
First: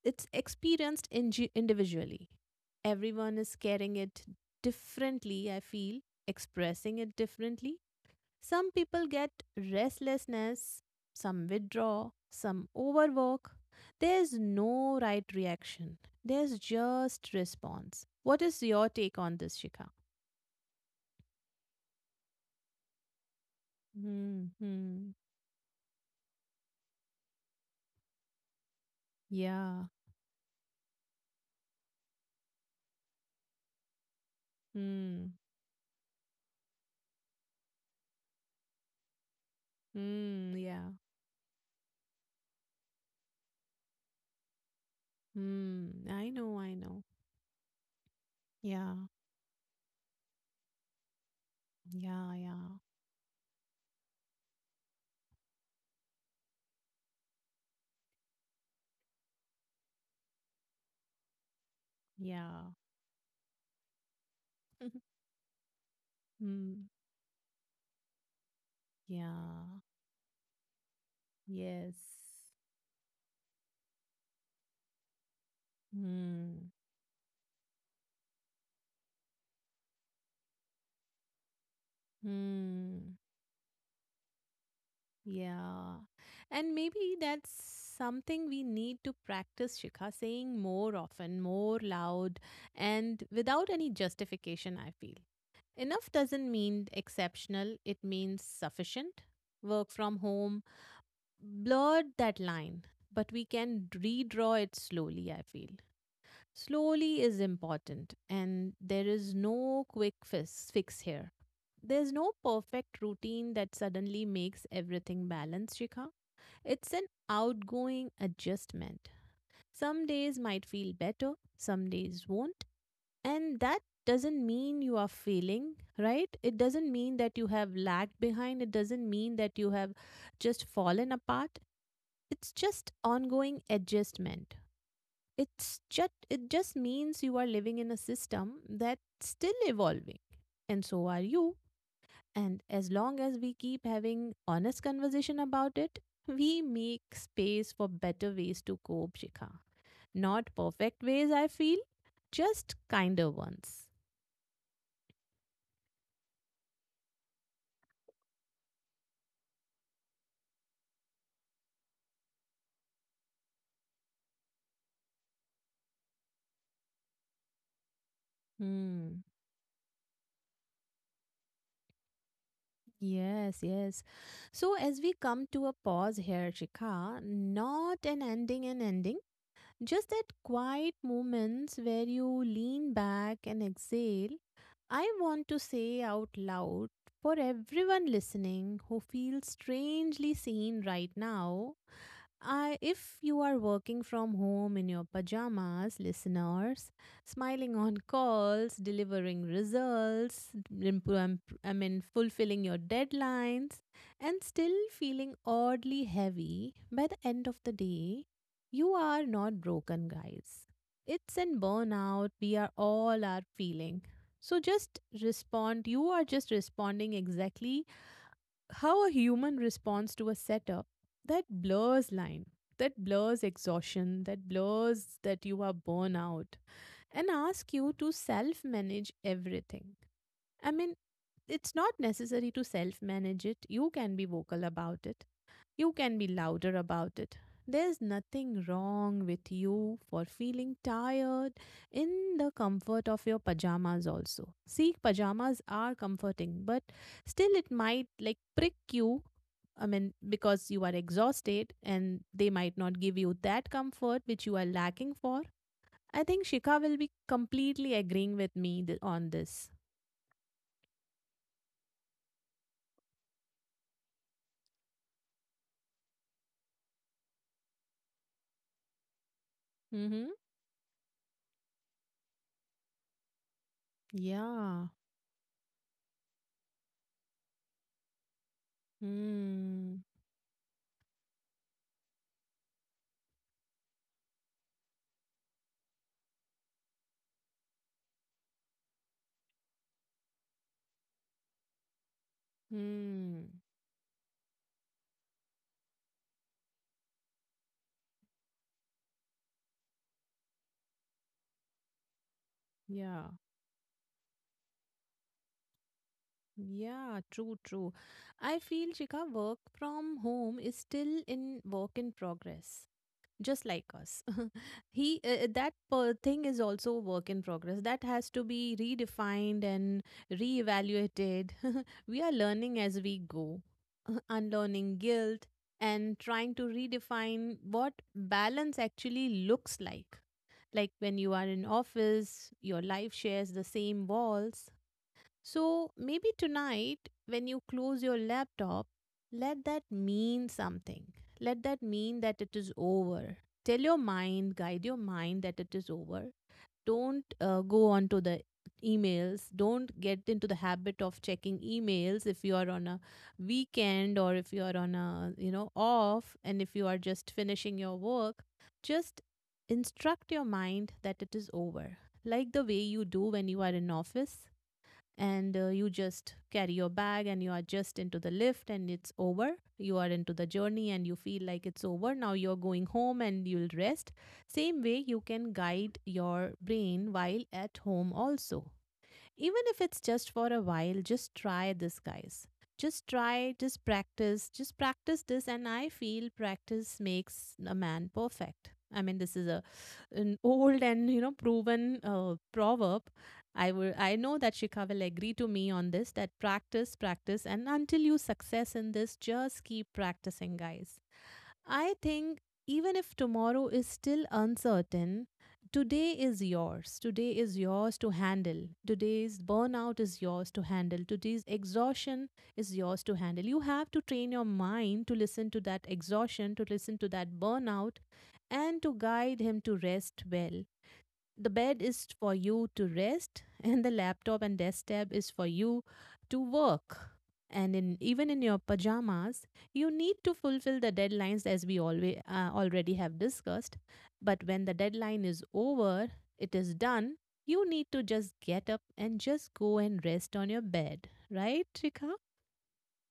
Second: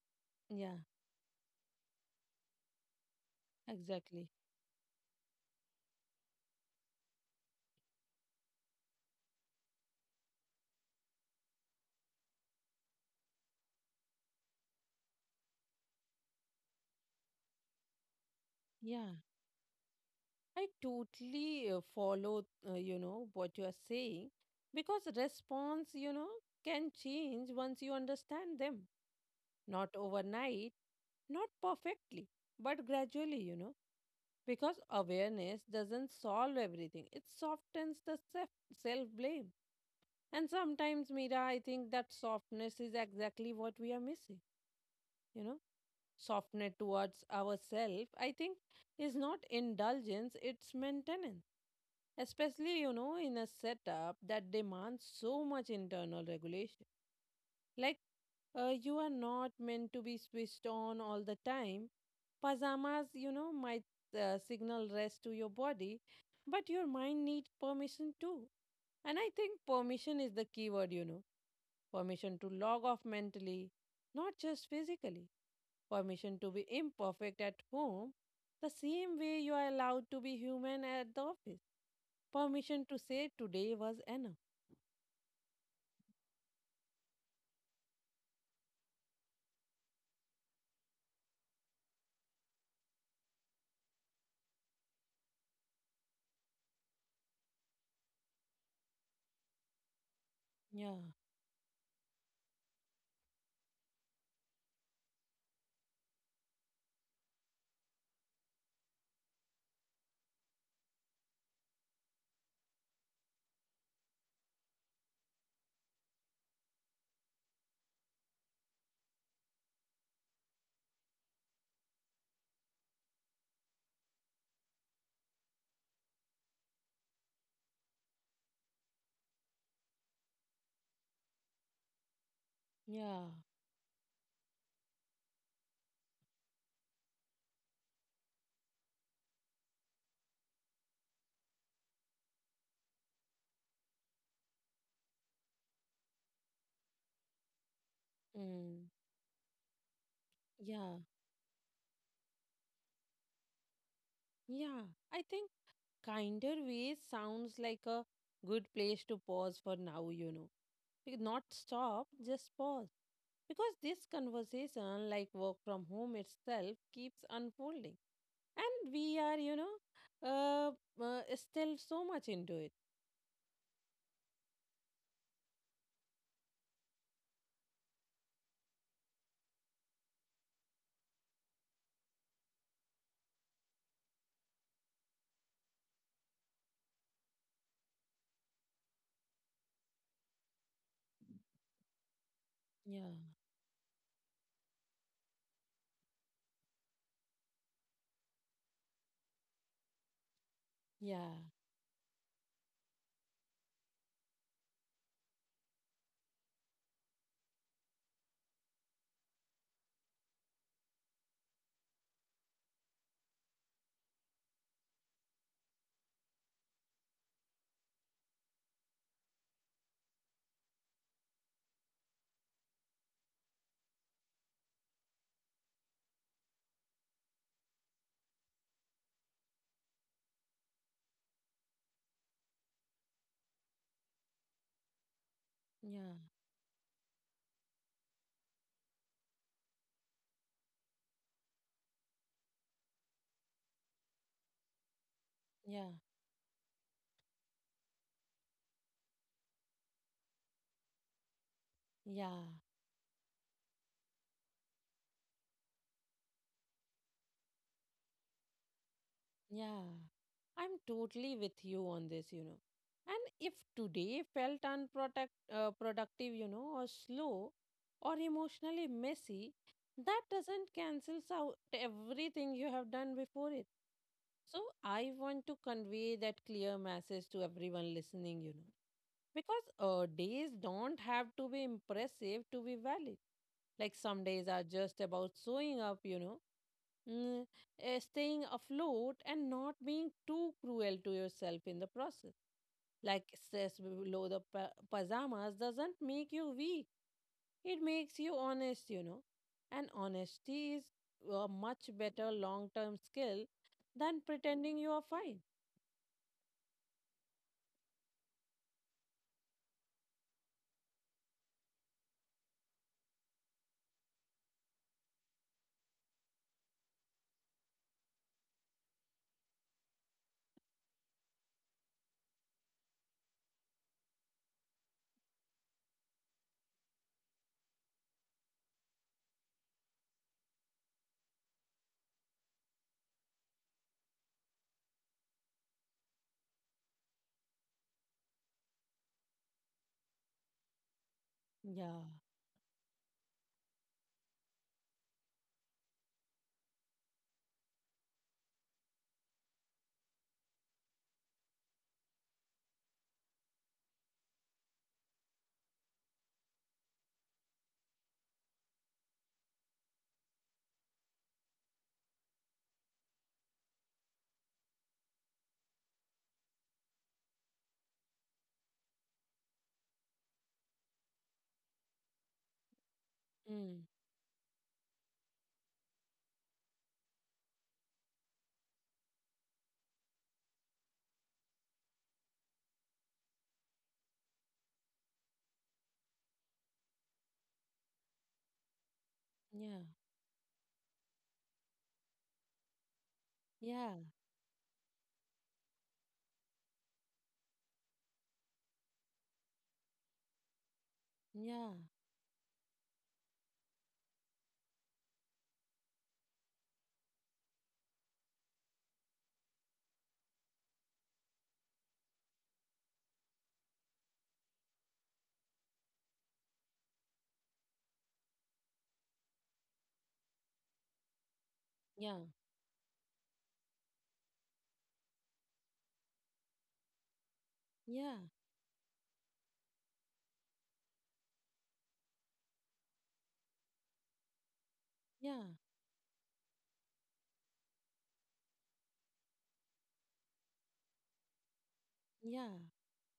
Speaker 1: it's
Speaker 2: yeah,
Speaker 1: experienced individually. Everyone is carrying it
Speaker 2: exactly.
Speaker 1: differently, I feel, expressing it differently. Some people get restlessness, some withdraw, some overwork. There's no right reaction, there's just response. What is your
Speaker 2: Yeah.
Speaker 1: take on this, Shikha?
Speaker 2: I totally follow, you know, what you are saying
Speaker 1: Hmm.
Speaker 2: because
Speaker 1: Hmm.
Speaker 2: response, you know, can change once you understand them.
Speaker 1: Yeah.
Speaker 2: Not overnight, not perfectly, but gradually, you know. Because
Speaker 1: Hmm.
Speaker 2: awareness doesn't solve everything, it softens the self blame. And
Speaker 1: Hmm. Yeah.
Speaker 2: sometimes, Mira, I think that softness is exactly what we are missing. You know,
Speaker 1: Hmm. I know. I
Speaker 2: softness
Speaker 1: know.
Speaker 2: towards ourselves, I think,
Speaker 1: Yeah.
Speaker 2: is not indulgence, it's maintenance.
Speaker 1: Yeah, yeah,
Speaker 2: Especially, you know, in a setup that demands so much internal regulation. Like, you are not meant to be switched on all the time.
Speaker 1: yeah.
Speaker 2: Pajamas, you know, might signal rest to your body, but your
Speaker 1: Mm,
Speaker 2: mind needs permission too. And I think
Speaker 1: yeah,
Speaker 2: permission is the key word, you know.
Speaker 1: yes.
Speaker 2: Permission to log off mentally, not just physically. Permission to be
Speaker 1: Mm,
Speaker 2: imperfect at home, the same way you are allowed to be human at the office. Permission to
Speaker 1: mm,
Speaker 2: say today was enough.
Speaker 1: yeah. And maybe that's something we need to practice, Shikha, saying more often, more loud, and without any justification, I feel. Enough doesn't mean exceptional, it means sufficient. Work from home
Speaker 2: Yeah,
Speaker 1: blurred that line, but we can redraw it slowly, I feel. Slowly is important, and there is no quick fix here. There's no perfect routine that suddenly makes everything balanced, Shikha. It's an outgoing adjustment. Some days might feel better, some days won't. And that doesn't mean you are failing, right? It doesn't mean that you have lagged behind. It doesn't mean that you have just fallen apart. It's just
Speaker 2: yeah,
Speaker 1: ongoing adjustment, it's just it just means you are living in a system that's still evolving and so are you. And as long as we keep having honest conversation about it we make space for better ways to
Speaker 2: mm,
Speaker 1: cope, Shikha. Not
Speaker 2: yeah,
Speaker 1: perfect ways I feel, just kinder ones.
Speaker 2: yeah. I think kinder way sounds like a good place to pause for now, you know. Not stop, just pause. Because this conversation, like work from home itself, keeps unfolding. And we
Speaker 1: Hmm.
Speaker 2: are, you know, still so much into it.
Speaker 1: Yes, yes. So as we come to a pause here, Shikha, not an ending and ending, just that quiet moments where you lean back and exhale. I want to say out loud for everyone listening who feels strangely seen right now,
Speaker 2: Yeah,
Speaker 1: if you are working from home in your pajamas, listeners, smiling on calls, delivering results,
Speaker 2: yeah,
Speaker 1: I mean, fulfilling your deadlines, and still feeling oddly heavy by the end of the day, you are not broken, guys. It's in burnout we are all are feeling. So just respond. You are just responding exactly how a human responds to a setup that blurs line, that blurs exhaustion, that blurs that you are burnout, and ask you to self manage everything. I mean, it's not necessary to self manage it, you can be vocal about it, you
Speaker 2: yeah,
Speaker 1: can be louder about it. There's nothing wrong with you for feeling tired in the comfort of your pajamas also. See, pajamas
Speaker 2: yeah,
Speaker 1: are comforting, but still it might like prick you. I mean, because you are exhausted and
Speaker 2: yeah.
Speaker 1: they might not give you that comfort which you are lacking for. I think Shika will be completely agreeing with me on this.
Speaker 2: Yeah, I'm totally with you on this, you know. And if today felt productive, you know, or slow, or emotionally messy, that
Speaker 1: Mm-hmm.
Speaker 2: doesn't cancels out everything you have done before it. So
Speaker 1: Yeah.
Speaker 2: I want to convey that clear message to everyone listening, you know, because
Speaker 1: Hmm.
Speaker 2: days don't have to be impressive to be valid. Like some days are just about showing up, you know, mm, eh, staying afloat and not being too cruel to yourself in the process. Like
Speaker 1: Hmm.
Speaker 2: stress below the pajamas doesn't make you weak, it makes you honest, you know. And honesty is a much better long term
Speaker 1: Yeah.
Speaker 2: skill than pretending you are fine.
Speaker 1: Yeah, true, true. I feel Shikha, work from home is still in work in progress, just like us. He that per thing is also work in progress. That has to be redefined and reevaluated. We are learning as we go, unlearning guilt and trying to redefine what balance actually looks like. Like when you are in office, your life shares the same walls, so maybe tonight, when you close your laptop, let that mean something. Let that
Speaker 2: Yeah.
Speaker 1: mean that it is over. Tell your mind, guide your mind that it is over. Don't go on to the emails. Don't get into the habit of checking emails if you are on a weekend or if you are on a, you know, off, and if you are just finishing your work. Just instruct your mind that it is over. Like the way you do when you are in office, and you just carry your bag and you are just into the lift and it's over, you are into the journey and you feel like it's over, now you're going home and you'll
Speaker 2: Mm.
Speaker 1: rest. Same way, you can guide your brain while at home also, even if it's just for a while. Just try this, guys. Just try, just practice this. And I feel practice makes a man perfect. I mean, this is a
Speaker 2: Yeah.
Speaker 1: an old and you know proven proverb. I
Speaker 2: Yeah.
Speaker 1: will. I know that Shikha will agree to me on this. That practice, practice, and until you success in this, just keep practicing, guys.
Speaker 2: Yeah.
Speaker 1: I think even if tomorrow is still uncertain, today is yours. Today is yours to handle. Today's burnout is yours to handle. Today's exhaustion is yours to handle. You have to train your mind to listen to that exhaustion, to listen to that burnout, and to guide him to rest well. The bed is
Speaker 2: Yeah.
Speaker 1: for you to rest and the laptop and desk tab is for you to work, and in
Speaker 2: Yeah.
Speaker 1: even in your pajamas you need to fulfill the deadlines as we always already have discussed, but when the deadline
Speaker 2: Yeah.
Speaker 1: is over, it is done. You need to just get up and just go and rest on your bed, right Rika?
Speaker 2: Yeah.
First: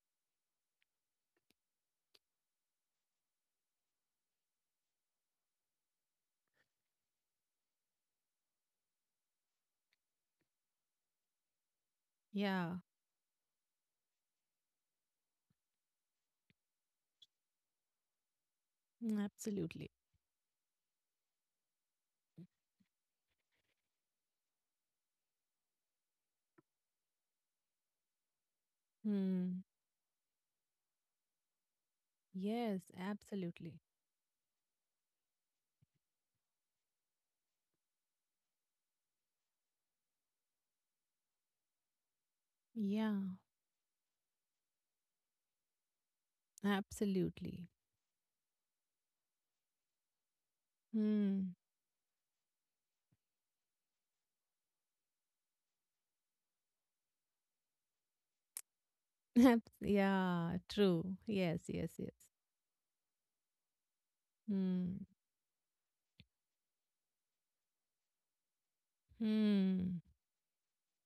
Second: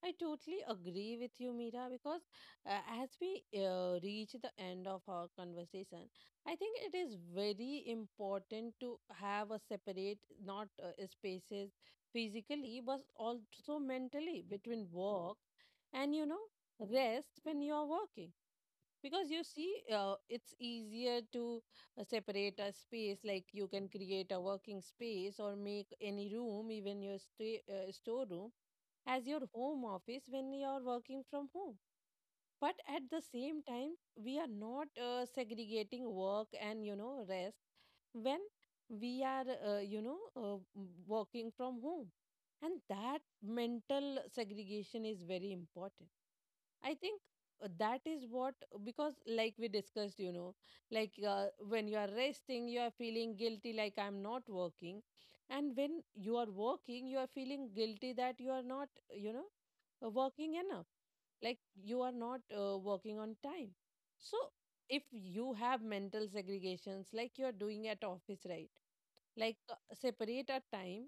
Speaker 2: I totally agree with you, Mira, because as we reach the end of our conversation, I think it is very important to have a separate, not spaces
Speaker 1: Yeah,
Speaker 2: physically, but also mentally between work and, you know, rest when you are working.
Speaker 1: mm,
Speaker 2: Because you see,
Speaker 1: absolutely.
Speaker 2: it's easier to separate a space, like you can create a working space or make any room, even your stay, storeroom as your
Speaker 1: Hmm.
Speaker 2: home office when you're working from home, but
Speaker 1: Yes,
Speaker 2: at the same
Speaker 1: absolutely.
Speaker 2: time we are not segregating work and, you know, rest when we are, you know, working from home. And
Speaker 1: Yeah,
Speaker 2: that mental segregation is very important. I think
Speaker 1: absolutely.
Speaker 2: that is what, because like we discussed, you know, like,
Speaker 1: Hmm.
Speaker 2: when you are resting you are feeling guilty, like I'm not working. And when you are working you are feeling guilty that you are not, you know, working
Speaker 1: Yeah,
Speaker 2: enough,
Speaker 1: true.
Speaker 2: like
Speaker 1: Yes, yes,
Speaker 2: you
Speaker 1: yes.
Speaker 2: are not working on time. So
Speaker 1: Hmm.
Speaker 2: if you have mental segregations like you are doing at office, right, like
Speaker 1: Hmm.
Speaker 2: separate a time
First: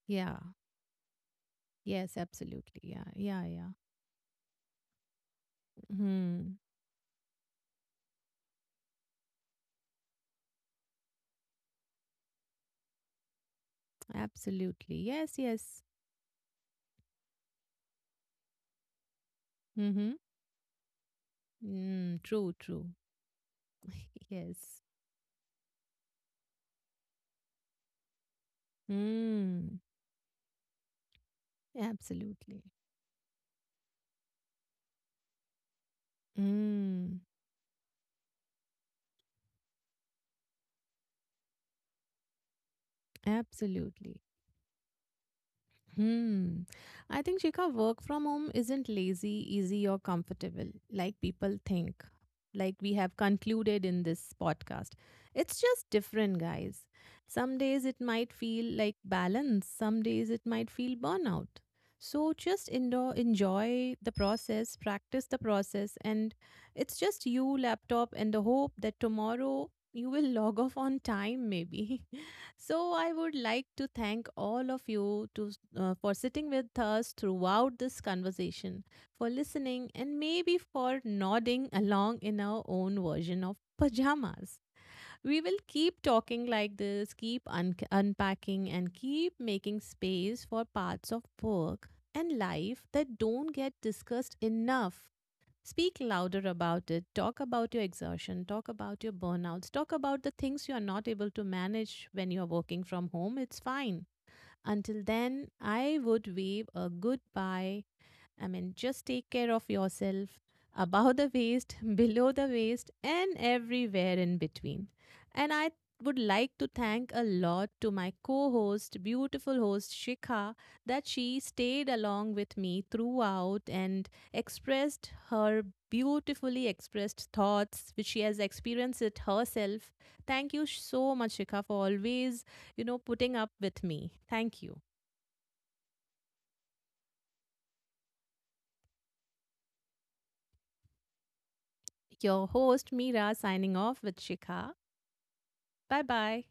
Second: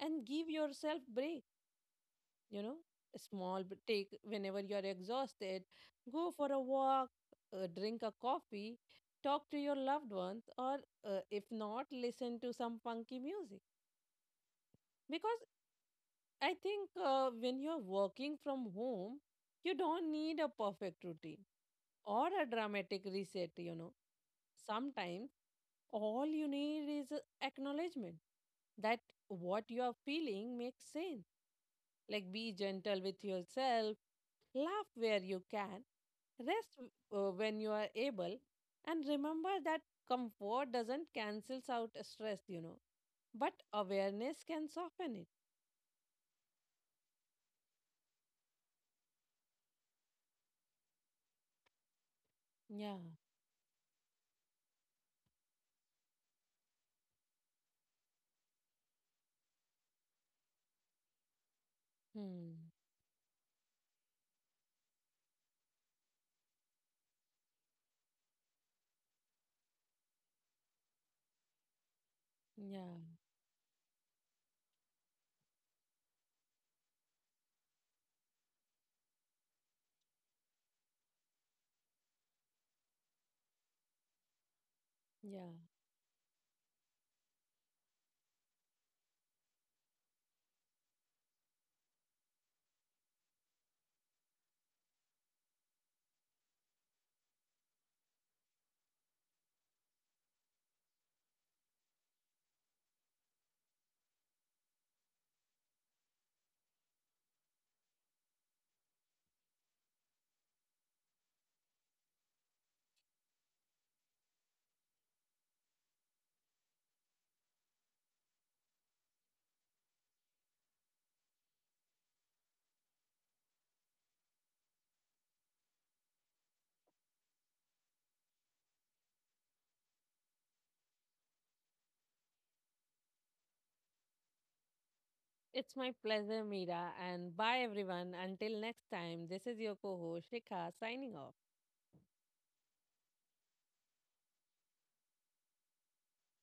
Speaker 2: and
Speaker 1: Yeah.
Speaker 2: give yourself break,
Speaker 1: Yes,
Speaker 2: you know,
Speaker 1: absolutely. Yeah,
Speaker 2: a
Speaker 1: yeah,
Speaker 2: small
Speaker 1: yeah.
Speaker 2: take whenever you are exhausted. Go for
Speaker 1: Hmm.
Speaker 2: a walk, drink a coffee, talk to your loved ones, or if not listen to some funky music.
Speaker 1: Absolutely.
Speaker 2: Because
Speaker 1: Yes, yes.
Speaker 2: I think when you're working from home, you don't
Speaker 1: Mm-hmm.
Speaker 2: need a perfect routine
Speaker 1: Mm,
Speaker 2: or a
Speaker 1: true, true.
Speaker 2: dramatic reset, you know.
Speaker 1: Yes.
Speaker 2: Sometimes all you need is a acknowledgement that what
Speaker 1: Hmm.
Speaker 2: you are feeling makes sense. Like be
Speaker 1: Absolutely.
Speaker 2: gentle with yourself, laugh where you can, rest
Speaker 1: Hmm.
Speaker 2: when you are able, and remember that comfort doesn't cancels out stress, you know, but
Speaker 1: Absolutely.
Speaker 2: awareness can soften it.
Speaker 1: Hmm. I think Shikha, work from home isn't lazy, easy, or comfortable like people think, like we
Speaker 2: Yeah.
Speaker 1: have concluded in this podcast. It's just different, guys. Some days it might feel like balance, some days it might feel burnout. So just
Speaker 2: Hmm.
Speaker 1: enjoy the process, practice the process, and it's just you, laptop, and the hope that tomorrow you will log off on time, maybe. So
Speaker 2: Yeah,
Speaker 1: I would like to thank all of you to for sitting with us throughout this conversation, for listening, and maybe for nodding along in our own version of pajamas. We
Speaker 2: yeah.
Speaker 1: will keep talking like this, keep unpacking, and keep making space for parts of work and life that don't get discussed enough. Speak louder about it. Talk about your exertion. Talk about your burnouts. Talk about the things you are not able to manage when you are working from home. It's fine. Until then, I would wave a goodbye, I mean, just take care of yourself above the waist, below the waist, and everywhere in between. And I would like to thank a lot to my co host, beautiful host Shikha, that she stayed along with me throughout and expressed her beautifully expressed thoughts, which she has experienced it herself. Thank you so much, Shikha, for always, you know, putting up with me. Thank you.
Speaker 2: It's my pleasure, Mira. And bye, everyone. Until next time, this is your co host, Shikha, signing off.
Speaker 1: Your host, Mira, signing off with Shikha. Bye bye.